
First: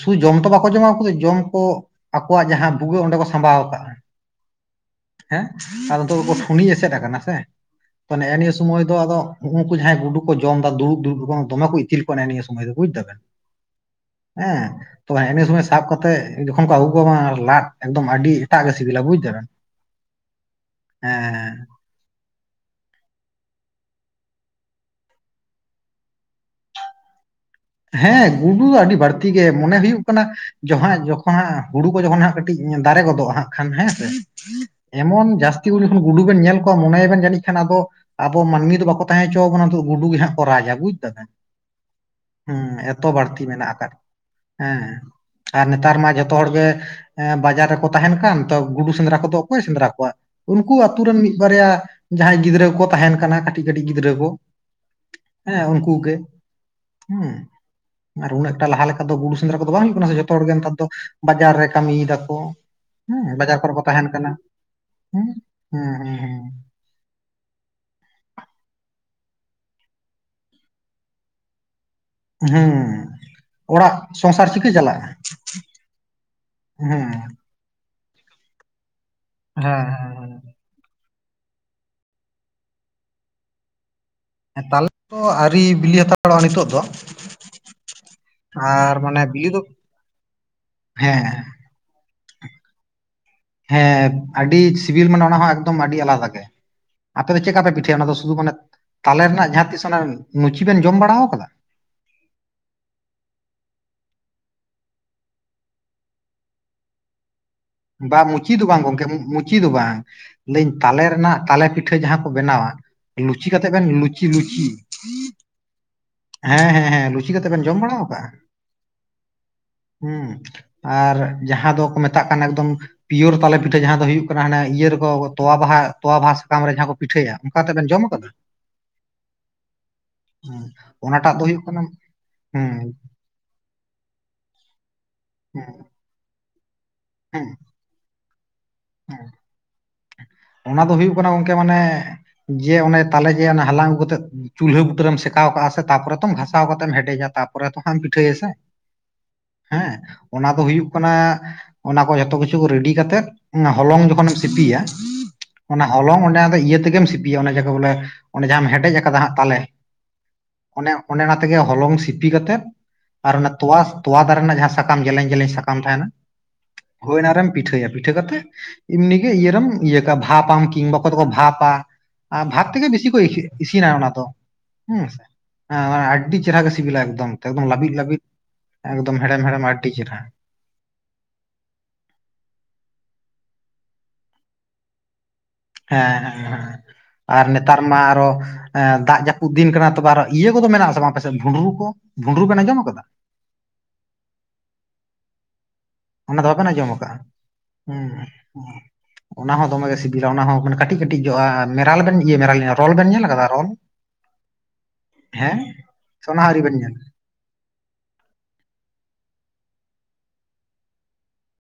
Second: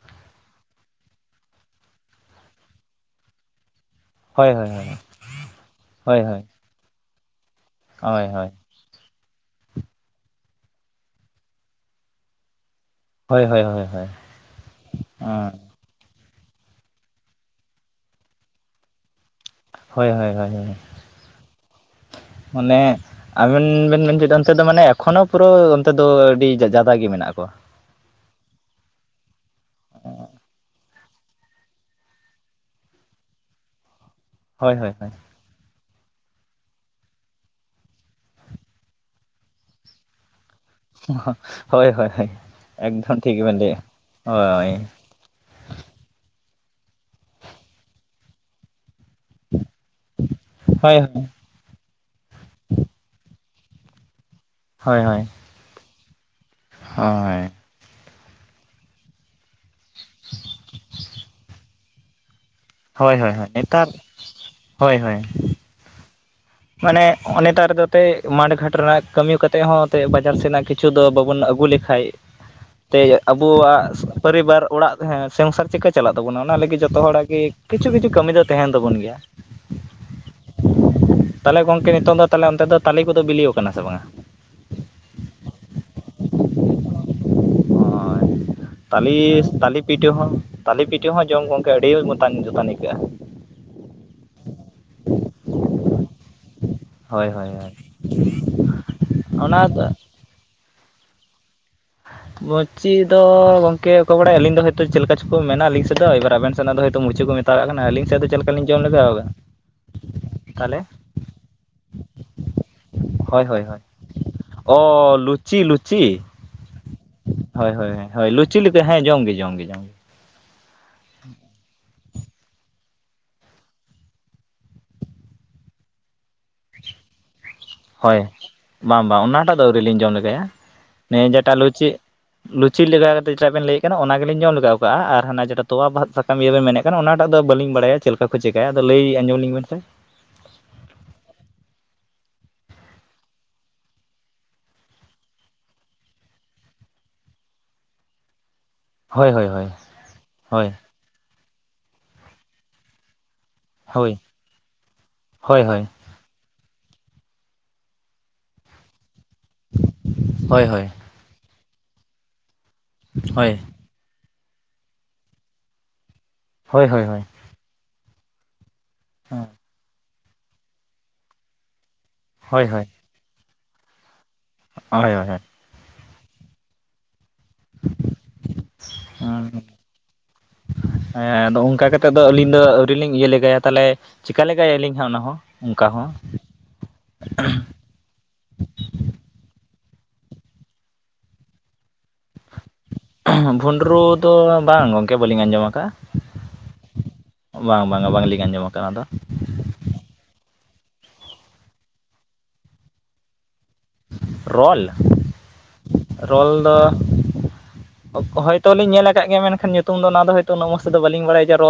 ᱥᱩ ᱡᱚᱢ ᱛᱚ ᱵᱟᱠᱚ ᱡᱚᱢᱟ ᱩᱱᱠᱩ ᱫᱚ ᱡᱚᱢ ᱠᱚ- ᱟᱠᱚᱣᱟᱜ ᱡᱟᱦᱟᱸ ᱵᱷᱩᱜᱟᱹᱜ ᱚᱸᱰᱮ ᱠᱚ ᱥᱟᱸᱵᱟᱣ ᱠᱟᱜᱼᱟ ᱦᱳᱭ ᱦᱳᱭ ᱦᱮᱸ ᱟᱨ ᱦᱳᱭ ᱦᱳᱭ ᱴᱷᱩᱱᱤ ᱮᱥᱮᱫ ᱠᱟᱱᱟ ᱥᱮ ᱛᱚ ᱦᱳᱭ ᱦᱳᱭ ᱱᱮ-ᱱᱤᱭᱟ. ᱥᱚᱢᱚᱭ ᱫᱚ ᱟᱫᱚ ᱦᱩᱱᱩᱠᱩ ᱡᱟᱦᱟᱸᱭ ᱜᱩᱰᱩ ᱠᱚ ᱡᱚᱢ ᱫᱩᱲᱩᱵᱩᱲᱵ ᱵᱟᱝ ᱫᱚᱢᱮ ᱠᱚ ᱤᱛᱤᱞ ᱠᱚ ᱠᱟᱱᱟ ᱱᱤᱭᱟᱹ ᱥᱚᱢᱚᱭ ᱫᱚ ᱵᱩᱡ ᱫᱟᱵᱮᱱ ᱦᱳᱭ ᱦᱳᱭ ᱦᱳᱭ ᱦᱳᱭ ᱦᱮᱸ ᱛᱚᱵ ᱮᱦᱮᱱᱮ ᱥᱚᱢᱚᱭ ᱥᱟᱵ ᱠᱟᱛᱮᱫ ᱡᱚᱠᱷᱚᱱ ᱠᱚ ᱟᱹᱜᱩ ᱠᱚᱣᱟ ᱵᱟᱝ ᱞᱟᱫ ᱮᱠᱫᱚᱢ ᱟᱹᱰᱤ ᱮᱴᱟᱜ ᱜᱮ ᱥᱤᱵᱤᱞᱟ ᱵᱩᱡ ᱫᱟᱵᱮᱱ ᱦᱳᱭ ᱦᱳᱭ ᱦᱳᱭ [inaudible] ᱢᱟᱱᱮ ᱟᱵᱮᱱ ᱵᱮᱱ ᱢᱮᱱ ᱦᱚᱪᱚᱭᱮᱫ ᱚᱱᱛᱮ ᱫᱚ ᱢᱟᱱᱮ ᱮᱠᱷᱚᱱᱳ ᱯᱩᱨᱟᱹ ᱚᱱᱛᱮ ᱫᱚ ᱟᱹᱰᱤ ᱡᱟᱫᱟ ᱜᱮ ᱢᱮᱱᱟᱜ ᱠᱚᱣᱟ ᱦᱮᱸ ᱜᱩᱰᱩ ᱫᱚ ᱟᱹᱰᱤ ᱵᱟᱹᱲᱛᱤ ᱜᱮ ᱢᱚᱱᱮ ᱦᱩᱭᱩᱜ ᱠᱟᱱᱟ ᱡᱚᱦᱟᱜᱼᱮ ᱡᱚᱠᱷᱚᱱ ᱦᱟᱸᱜ ᱦᱩᱲᱩ ᱠᱚ ᱡᱚᱠᱷᱚᱱ ᱦᱟᱸᱜ ᱠᱟᱹᱴᱤᱡ ᱫᱟᱨᱮ ᱜᱚᱫᱚᱜᱼᱟ ᱦᱟᱸᱜ ᱠᱷᱟᱱ ᱦᱮᱸ ᱥᱮ ᱦᱳᱭ ᱦᱳᱭ ᱦᱳᱭ ᱮᱢᱚᱱ ᱡᱟᱹᱥᱛᱤ ᱠᱩ ᱡᱚᱠᱷᱚᱱ ᱜᱩᱰᱩ ᱵᱮᱱ ᱧᱮᱞ ᱠᱚᱣᱟ ᱢᱚᱱᱮᱭᱭᱟ ᱵᱮᱱ ᱡᱟᱹᱱᱤᱡ ᱠᱷᱟᱱ ᱟᱫᱚ ᱟᱵᱚ ᱢᱟᱹᱱᱢᱤ ᱫᱚ ᱵᱟᱠᱚ ᱛᱟᱦᱮᱸ ᱦᱚᱪᱚ ᱵᱚᱱᱟ ᱫᱚ ᱜᱩᱰᱩ ᱜᱮ ᱦᱟᱸᱜ ᱠᱚ ᱨᱟᱡᱟ ᱵᱩᱡ ᱫᱟᱵᱮᱱ ᱦᱳᱭ ᱦᱳᱭ ᱦᱮᱸ ᱮᱛᱚ ᱮᱠᱫᱚᱢ ᱴᱷᱤᱠ ᱵᱟᱹᱲᱛᱤ ᱜᱮᱵᱮᱱ ᱢᱮᱱᱟᱜ ᱞᱟᱹᱭᱮᱫᱼᱟ ᱟᱠᱟᱫ ᱦᱳᱭ ᱦᱮᱸ ᱟᱨ ᱱᱮᱛᱟᱨ ᱢᱟ ᱡᱷᱚᱛᱚ ᱦᱚᱲᱜ ᱵᱟᱡᱟᱨ ᱨᱮᱠᱚ ᱛᱟᱦᱮᱱ ᱠᱟᱱ ᱛᱚ ᱜᱩᱰᱩ ᱥᱮᱸᱫᱽᱨᱟ ᱠᱚᱫᱚ ᱚᱠᱚᱭᱮ ᱥᱮᱸᱫᱽᱨᱟ ᱠᱚᱣᱟ ᱩᱱᱠᱩ ᱦᱳᱭ ᱟᱛᱩ ᱨᱮᱱ ᱢᱤᱫ ᱵᱟᱨᱭᱟ ᱡᱟᱦᱟᱸᱭ ᱜᱤᱫᱽᱨᱟᱹ ᱠᱚ ᱛᱟᱦᱮᱱ ᱠᱟᱱᱟ ᱠᱟᱹᱴᱤᱡ ᱠᱟᱹᱴᱤᱡ ᱜᱤᱫᱽᱨᱟᱹ ᱠᱚ ᱦᱳᱭ ᱦᱳᱭ ᱦᱮᱸ ᱩᱱᱠᱩ ᱜᱮ ᱦᱳᱭ ᱦᱩᱸ ᱟᱨ ᱩᱱᱟᱹᱜ ᱴᱟᱜ ᱞᱟᱦᱟ ᱞᱮᱠᱟ ᱫᱚ ᱵᱩᱨᱩ ᱥᱮᱸᱫᱽᱨᱟ ᱠᱚᱫᱚ ᱵᱟᱝ ᱦᱩᱭᱩᱜ ᱠᱟᱱᱟ ᱥᱮ ᱡᱚᱛᱚ ᱦᱚᱲ ᱱᱮᱛᱟᱨ ᱫᱚ ᱵᱟᱡᱟᱨ ᱨᱮ ᱠᱟᱹᱢᱤᱭ ᱫᱟᱠᱚ ᱦᱳᱭ ᱦᱳᱭ ᱦᱮᱸ ᱦᱳᱭ ᱵᱟᱡᱟᱨ ᱠᱚᱨᱮ ᱠᱚ ᱱᱮᱛᱟᱨ ᱛᱟᱦᱮᱱ ᱠᱟᱱᱟ ᱦᱳᱭ ᱦᱳᱭ ᱦᱮᱸ ᱦᱮᱸ ᱦᱮᱸ ᱦᱮᱸ ᱢᱟᱱᱮ ᱱᱮᱛᱟᱨᱫᱚ ᱮᱱᱛᱮᱫ ᱢᱟᱴᱷ ᱜᱷᱟᱴ ᱨᱮᱱᱟᱜ ᱠᱟᱹᱢᱤ ᱠᱚᱛᱮ ᱦᱚᱸ ᱮᱱᱛᱮᱫ ᱵᱟᱡᱟᱨ ᱥᱮᱫᱱᱟᱜ ᱠᱤᱪᱷᱩ ᱠᱤᱪᱷᱩ ᱫᱚ ᱵᱟᱵᱚᱱ ᱟᱹᱜᱩ ᱞᱮᱠᱷᱟᱱ ᱦᱩᱸ ᱦᱩᱸ ᱛᱮ ᱟᱵᱚᱣᱟᱜ ᱚᱲᱟᱜ ᱥᱚᱝᱥᱟᱨ ᱯᱚᱨᱤᱵᱟᱨ ᱪᱤᱠᱟᱹ ᱚᱲᱟᱜ ᱪᱟᱞᱟᱜᱼᱟ ᱥᱚᱝᱥᱟᱨ ᱪᱮᱫᱠᱟ ᱪᱟᱞᱟᱜ ᱛᱟᱵᱚᱱᱟ ᱚᱱᱟ ᱞᱟᱹᱜᱤᱫ ᱦᱩᱸ ᱡᱚᱛᱚ ᱦᱮᱸ ᱦᱚᱲᱟᱜ ᱜᱮ ᱠᱤᱪᱷᱩ ᱠᱤᱪᱷᱩ ᱠᱟᱹᱢᱤ ᱫᱚ ᱛᱟᱦᱮᱱ ᱛᱟᱵᱚᱱ ᱜᱮᱭᱟ ᱦᱮᱸ ᱛᱟᱦᱚᱞᱮ ᱜᱚᱝᱠᱮ ᱱᱤᱛᱚᱝ ᱫᱚ ᱚᱱᱛᱮ ᱫᱚ ᱛᱟᱞᱮ ᱠᱚᱫᱚ ᱵᱮᱞᱮ ᱟᱠᱟᱱᱟ ᱥᱮ ᱵᱟᱝᱟ ᱛᱟᱞᱮ ᱟᱹᱣᱨᱤ ᱵᱤᱞᱤ ᱦᱟᱛᱟᱣᱚᱜᱼᱟ ᱱᱤᱛᱚᱜ ᱫᱚ ᱦᱳᱭ ᱟᱨ ᱛᱟᱞᱮ ᱢᱟᱱᱮ ᱵᱤᱞᱤ ᱫᱚ ᱛᱟᱞᱮ ᱯᱤᱴᱷᱟᱹ ᱦᱚᱸ ᱛᱟᱞᱮ ᱯᱤᱴᱷᱟᱹ ᱦᱚᱸ ᱦᱮᱸ ᱡᱚᱢ ᱜᱚᱢᱠᱮ ᱟᱹᱰᱤ ᱢᱛᱟᱱ ᱡᱚᱛᱟᱱ ᱟᱹᱭᱠᱟᱹᱜᱼᱟ ᱦᱮᱸ ᱟᱹᱰᱤ ᱥᱤᱵᱤᱞ ᱢᱟᱱᱮ ᱚᱱᱟ ᱦᱚᱸ ᱮᱠᱫᱚᱢ ᱟᱹᱰᱤ ᱟᱞᱟᱫᱟ ᱜᱮ ᱦᱳᱭ ᱟᱯᱮ ᱫᱚ ᱦᱳᱭ ᱪᱮᱫᱠᱟ ᱯᱮ ᱦᱳᱭ ᱯᱤᱴᱷᱟᱹᱭᱟ ᱚᱱᱟ ᱫᱚ ᱥᱩᱫᱷᱩ ᱢᱟᱱᱮ ᱛᱟᱞᱮ ᱨᱮᱱᱟᱜ ᱡᱟᱦᱟᱸ ᱛᱤᱥ ᱚᱱᱟ ᱞᱩᱪᱤ ᱵᱮᱱ ᱡᱚᱢ ᱵᱟᱲᱟ ᱟᱠᱟᱫᱟ ᱢᱩᱪᱤ ᱫᱚ ᱜᱚᱝᱠᱮ ᱚᱠᱚᱭ ᱵᱟᱲᱟᱭᱟ ᱟᱹᱞᱤᱧ ᱫᱚ ᱦᱚᱭᱛᱚ ᱢᱩᱪᱤ ᱫᱚ ᱜᱚᱝᱠᱮ ᱚᱠᱚᱭᱮ ᱵᱟᱰᱟᱭ ᱟᱞᱤᱧ ᱫᱚ ᱦᱚᱭ ᱛᱚ ᱪᱮᱫ ᱞᱮᱠᱟ ᱪᱚᱠᱚ ᱢᱮᱱᱟ ᱟᱹᱞᱤᱧ ᱥᱮᱫ ᱫᱚ ᱮᱭᱵᱟᱨ ᱟᱵᱮᱱ ᱥᱮᱱᱟᱜ ᱫᱚ ᱦᱚᱭᱛᱚ ᱢᱩᱪᱤ ᱠᱚ ᱢᱮᱛᱟᱣᱟᱜ ᱠᱟᱱᱟ ᱟᱹᱞᱤᱧ ᱥᱮᱫ ᱵᱟ ᱪᱮᱫ ᱞᱮᱠᱟ ᱢᱩᱪᱤ ᱫᱚ ᱞᱤᱧ ᱵᱟᱝ ᱡᱚᱢ ᱜᱚᱢᱠᱮ ᱞᱮᱜᱟᱣ ᱢᱩᱪᱤ ᱫᱚ ᱵᱟᱝ ᱞᱟᱹᱭᱟᱹᱧ ᱛᱟᱦᱚᱞᱮ ᱛᱟᱞᱮ ᱨᱮᱱᱟᱜ ᱛᱟᱞᱮ ᱯᱤᱴᱷᱟᱹ ᱡᱟᱦᱟᱸ ᱠᱚ ᱵᱮᱱᱟᱣᱟ ᱦᱳᱭ ᱞᱩᱪᱤ ᱦᱳᱭ ᱠᱟᱛᱮ ᱦᱳᱭ ᱵᱮᱱ ᱞᱩᱪᱤ ᱞᱩᱪᱤ ᱚ ᱞᱩᱪᱤ ᱞᱩᱪᱤ ᱦᱮᱸ ᱦᱮᱸ ᱦᱮᱸ᱾ ᱞᱩᱪᱤ ᱠᱟᱛᱮᱜ ᱵᱮᱱ ᱦᱳᱭ ᱡᱚᱢ ᱦᱳᱭ ᱵᱟᱲᱟᱣ ᱟᱠᱟᱜᱼᱟ ᱦᱳᱭ ᱞᱩᱪᱤ ᱞᱮᱠᱟ ᱦᱮᱸ ᱡᱚᱢᱜ ᱜᱮ ᱡᱚᱢᱜᱮ ᱡᱚᱢᱜᱮ ᱦᱩᱸ ᱟᱨ ᱡᱟᱦᱟᱸ ᱫᱚᱠᱚ- ᱢᱮᱛᱟᱜ ᱮᱠᱫᱚᱢ ᱯᱤᱭᱳᱨ ᱛᱟᱞᱮ ᱯᱤᱴᱷᱟᱹ ᱡᱟᱦᱟᱸ ᱫᱚ ᱦᱩᱭᱩᱜ ᱠᱟᱱᱟ ᱤᱭᱟᱹ ᱨᱮᱠᱚ ᱛᱳᱣᱟ ᱵᱟᱦᱟ ᱛᱚᱣᱟ ᱵᱟᱦᱟ ᱥᱟᱠᱟᱢ ᱨᱮ ᱡᱟᱦᱟᱸ ᱠᱚ ᱯᱤᱴᱷᱟᱹᱭᱟ ᱚᱱᱠᱟ ᱠᱟᱛᱮ ᱵᱮᱱ ᱡᱚᱢ ᱦᱳᱭ ᱟᱠᱟᱫᱟ ᱵᱟᱝ ᱵᱟᱝ ᱚᱱᱟᱴᱟᱜ ᱫᱚ ᱟᱹᱣᱨᱤ ᱞᱤᱧ ᱡᱚᱢ ᱞᱮᱜᱟᱭᱟ ᱦᱮᱸ ᱚᱱᱟᱴᱟᱜ ᱱᱤᱭᱟᱹ ᱫᱚ ᱡᱮᱴᱟ ᱦᱩᱭᱩᱜ ᱠᱟᱱᱟ ᱞᱩᱪᱤ ᱦᱩᱸ ᱞᱩᱪᱤ ᱞᱮᱠᱟ ᱠᱟᱛᱮᱫ ᱡᱟ ᱵᱮᱱ ᱞᱟᱹᱭᱮᱫ ᱠᱟᱱᱟ ᱚᱱᱟ ᱜᱮᱞᱤᱧ ᱡᱚᱢ ᱞᱮᱜᱟᱣ ᱠᱟᱜᱼᱟ ᱦᱟᱱᱟᱱᱟ ᱦᱩᱸ ᱡᱮᱴᱟ ᱛᱚᱣᱟ ᱵᱟᱦ ᱥᱟ ᱤᱭᱟᱹ ᱵᱮᱱ ᱢᱮᱱᱮᱫ ᱠᱟᱱᱟ ᱚᱱᱟᱴᱟᱜ ᱫᱚ ᱦᱩᱸ ᱵᱟᱹᱞᱤᱧ ᱵᱟᱲᱟᱭᱟ ᱪᱮᱫ ᱞᱮᱠᱟ ᱠᱚ ᱪᱤᱠᱟᱹᱭᱟ ᱟᱫᱚ ᱞᱟᱹᱭ ᱟᱸᱡᱚᱢ ᱞᱤᱧ ᱵᱮᱱᱥᱮ᱾ ᱚᱱᱟ ᱫᱚ ᱦᱩᱭᱩᱜ ᱠᱟᱱᱟ ᱜᱚᱝᱠᱮ ᱢᱟᱱᱮ ᱡᱮ ᱚᱱᱮ ᱛᱟᱞᱮ ᱜᱮ‌ ᱚᱱᱟ ᱦᱟᱞᱟᱝ ᱟᱹᱜᱩ ᱠᱟᱛᱮᱫ ᱪᱩᱞᱦᱟᱹ ᱵᱩᱴᱟᱹᱨᱮᱢ ᱥᱮᱠᱟᱣ ᱠᱟᱜᱼᱟ ᱥᱮ ᱛᱟᱯᱚᱨᱮᱛᱚᱢ ᱜᱷᱟᱥᱟᱣ ᱠᱟᱛᱮᱢ ᱦᱮᱰᱮᱡᱟ ᱛᱟᱯᱚᱨᱮᱛᱚ ᱮᱢ ᱯᱤᱴᱷᱟᱹᱭᱟ ᱥᱮ᱾ ᱦᱳᱭ ᱦᱳᱭ ᱦᱳᱭ ᱦᱮᱸ ᱚᱱᱟ ᱫᱚ ᱦᱳᱭ ᱦᱩᱭᱩᱜ ᱚᱱᱟ ᱚᱱᱟ ᱠᱚ ᱡᱚᱛᱚ ᱠᱤᱪᱷᱩ ᱨᱮᱰᱤ ᱠᱟᱛᱮᱜ ᱚᱱᱟ ᱦᱚᱞᱚᱝ ᱦᱳᱭ ᱡᱚᱠᱷᱚᱱᱮᱢ ᱥᱤᱯᱤᱭᱟ ᱦᱳᱭ ᱦᱳᱭ ᱚᱱᱟ ᱦᱚᱞᱚᱝ ᱚᱸᱰᱮ ᱟᱫᱚ ᱤᱭᱟᱹ ᱛᱮᱜᱮᱢ ᱥᱤᱯᱤᱭᱟ ᱚᱱᱟ ᱡᱮᱠᱚ ᱵᱚᱞᱮ ᱚᱱᱮ ᱡᱟᱦᱟᱸᱟᱢ ᱦᱮᱰᱮᱡ ᱟᱠᱟᱫᱟ ᱦᱟᱸᱜ ᱛᱟᱞᱮ᱾ ᱦᱳᱭ ᱦᱳᱭ ᱚᱱᱮ ᱚᱱᱮ ᱚᱱᱟ ᱛᱮᱜᱮ ᱦᱚᱞᱚᱝ ᱥᱤᱯᱤ ᱠᱟᱛᱮᱜ ᱟᱨ ᱚᱱᱟ ᱦᱳᱭ ᱛᱚᱣᱟ ᱛᱚᱣᱟ ᱫᱟᱨᱮ ᱨᱮᱱᱟᱜ ᱡᱟᱦᱟᱸ ᱥᱟᱠᱟᱢ ᱡᱮᱞᱮᱧ ᱡᱮᱞᱮᱧ ᱥᱟᱠᱟᱢ ᱛᱟᱦᱮᱱᱟ ᱦᱳᱭ ᱚᱱᱟ ᱨᱮᱢ ᱯᱤᱴᱷᱟᱹᱭᱟ ᱯᱤᱴᱷᱟᱹ ᱠᱟᱛᱮᱫ ᱮᱢᱱᱤ ᱜᱮ ᱦᱳᱭ ᱤᱭᱟᱹᱨᱮᱢ ᱤᱭᱟᱹ ᱠᱟᱜᱼᱟ ᱵᱷᱟᱯ ᱟᱢ ᱠᱤᱢᱵᱟ ᱚᱠᱚᱭ ᱫᱚᱠᱚ ᱵᱷᱟᱯᱼᱟ ᱟᱨ ᱵᱷᱟᱯ ᱦᱳᱭ ᱛᱮᱜᱮ ᱵᱤᱥᱤ ᱼᱼ [inaudible] ᱠᱚᱭ ᱤᱥᱤᱱᱟ ᱚᱱᱟ ᱫᱚ ᱦᱮᱸ ᱦᱳᱭ ᱥᱮ᱾ ᱦᱳᱭ ᱦᱮᱸ ᱟᱹᱰᱤ ᱪᱮᱨᱦᱨᱟ ᱜᱮ ᱥᱤᱵᱤᱞᱟ ᱮᱠᱫᱚᱢ ᱮᱠᱫᱚᱢ ᱞᱟᱹᱵᱤᱫ ᱞᱟᱹᱵᱤᱫ ᱮᱠᱫᱚᱢ ᱦᱮᱲᱮᱢ ᱦᱮᱲᱮᱢ ᱟᱹᱰᱤ ᱪᱮᱨᱦᱨᱟ। ᱦᱮᱸ ᱟᱫᱚ ᱚᱱᱠᱟ ᱠᱟᱛᱮᱫ ᱫᱚ ᱟᱹᱞᱤᱧ ᱫᱚ ᱟᱹᱣᱨᱤ ᱞᱤᱧ ᱤᱭᱟᱹ ᱞᱮᱜᱟᱭᱟ ᱛᱟᱦᱞᱮ ᱼᱼ ᱪᱮᱠᱟ ᱞᱮᱜᱟᱭᱟᱹᱞᱤᱧ ᱦᱟᱸᱜ ᱚᱱᱟ ᱦᱚᱸ। ᱚᱱᱠᱟ ᱦᱚᱸ ᱦᱮᱸ ᱦᱮᱸᱸ ᱟᱨ ᱱᱮᱛᱟᱨ ᱢᱟ ᱟᱨᱚ ᱮᱸ ᱫᱟᱜ ᱡᱟᱹᱯᱩᱫ ᱫᱤᱱ ᱠᱟᱱᱟ ᱛᱚᱵᱮ ᱟᱨᱚ ᱤᱭᱟᱹ ᱠᱚᱫᱚ ᱢᱮᱱᱟᱜ ᱟᱥᱮ ᱵᱟᱝ ᱟᱯᱮᱥᱮᱫ ᱵᱷᱩᱸᱰᱨᱩ ᱠᱚ ᱵᱷᱩᱸᱰᱨᱩ ᱵᱮᱱ ᱟᱸᱡᱚᱢ ᱟᱠᱟᱫᱟ? ᱵᱷᱩᱸᱰᱨᱩ ᱫᱚ ᱵᱟᱝ ᱜᱚᱝᱠᱮ ᱵᱟᱹᱞᱤᱧ ᱟᱸᱡᱚᱢᱟ ᱟᱠᱟᱫᱼᱟ। ᱚᱱᱟ ᱫᱚ ᱵᱟᱵᱮᱱ ᱟᱸᱡᱚᱢᱟ ᱠᱟᱜᱼᱟ ᱦᱮᱸ ᱵᱟᱝᱟ ᱵᱟᱝᱞᱤᱧ ᱟᱸᱡᱚᱢ ᱦᱮᱸ ᱟᱠᱟᱫᱟ ᱚᱱᱟ ᱫᱚ ᱚᱱᱟ ᱦᱚᱸ ᱫᱚᱢᱮ ᱜᱮ ᱥᱤᱵᱤᱞᱟ ᱚᱱᱟ ᱦᱚᱸ ᱢᱟᱱᱮ ᱠᱟᱹᱴᱤᱡ ᱠᱟᱹᱴᱤᱡ ᱡᱚᱜᱼᱟ ᱟᱨ ᱢᱮᱨᱟᱞ ᱵᱮᱱ ᱤᱭᱟᱹ ᱢᱮᱨᱟᱞ ᱨᱚᱞ ᱵᱮᱱ ᱧᱮᱞ ᱟᱠᱟᱫᱟ ᱨᱚᱞ? ᱨᱚᱞ ᱦᱮᱸ ᱥᱮ ᱚᱱᱟ ᱦᱚᱸ ᱨᱚᱞ ᱟᱹᱣᱨᱤ ᱵᱮᱱ ᱫᱚ ᱧᱮᱞᱟ ᱦᱳᱭᱛᱚ ᱞᱮᱧ ᱧᱮᱞ ᱟᱠᱟᱫ ᱜᱮᱭᱟ ᱢᱮᱱᱠᱷᱟᱱ ᱧᱩᱛᱩᱢ ᱫᱚ ᱱᱚᱣᱟ ᱫᱚ ᱩᱱᱟᱹᱜ ᱢᱚᱡ ᱛᱮᱫᱚ ᱵᱟᱹᱞᱤᱧ ᱵᱟᱲᱟᱭᱟ ᱨᱚ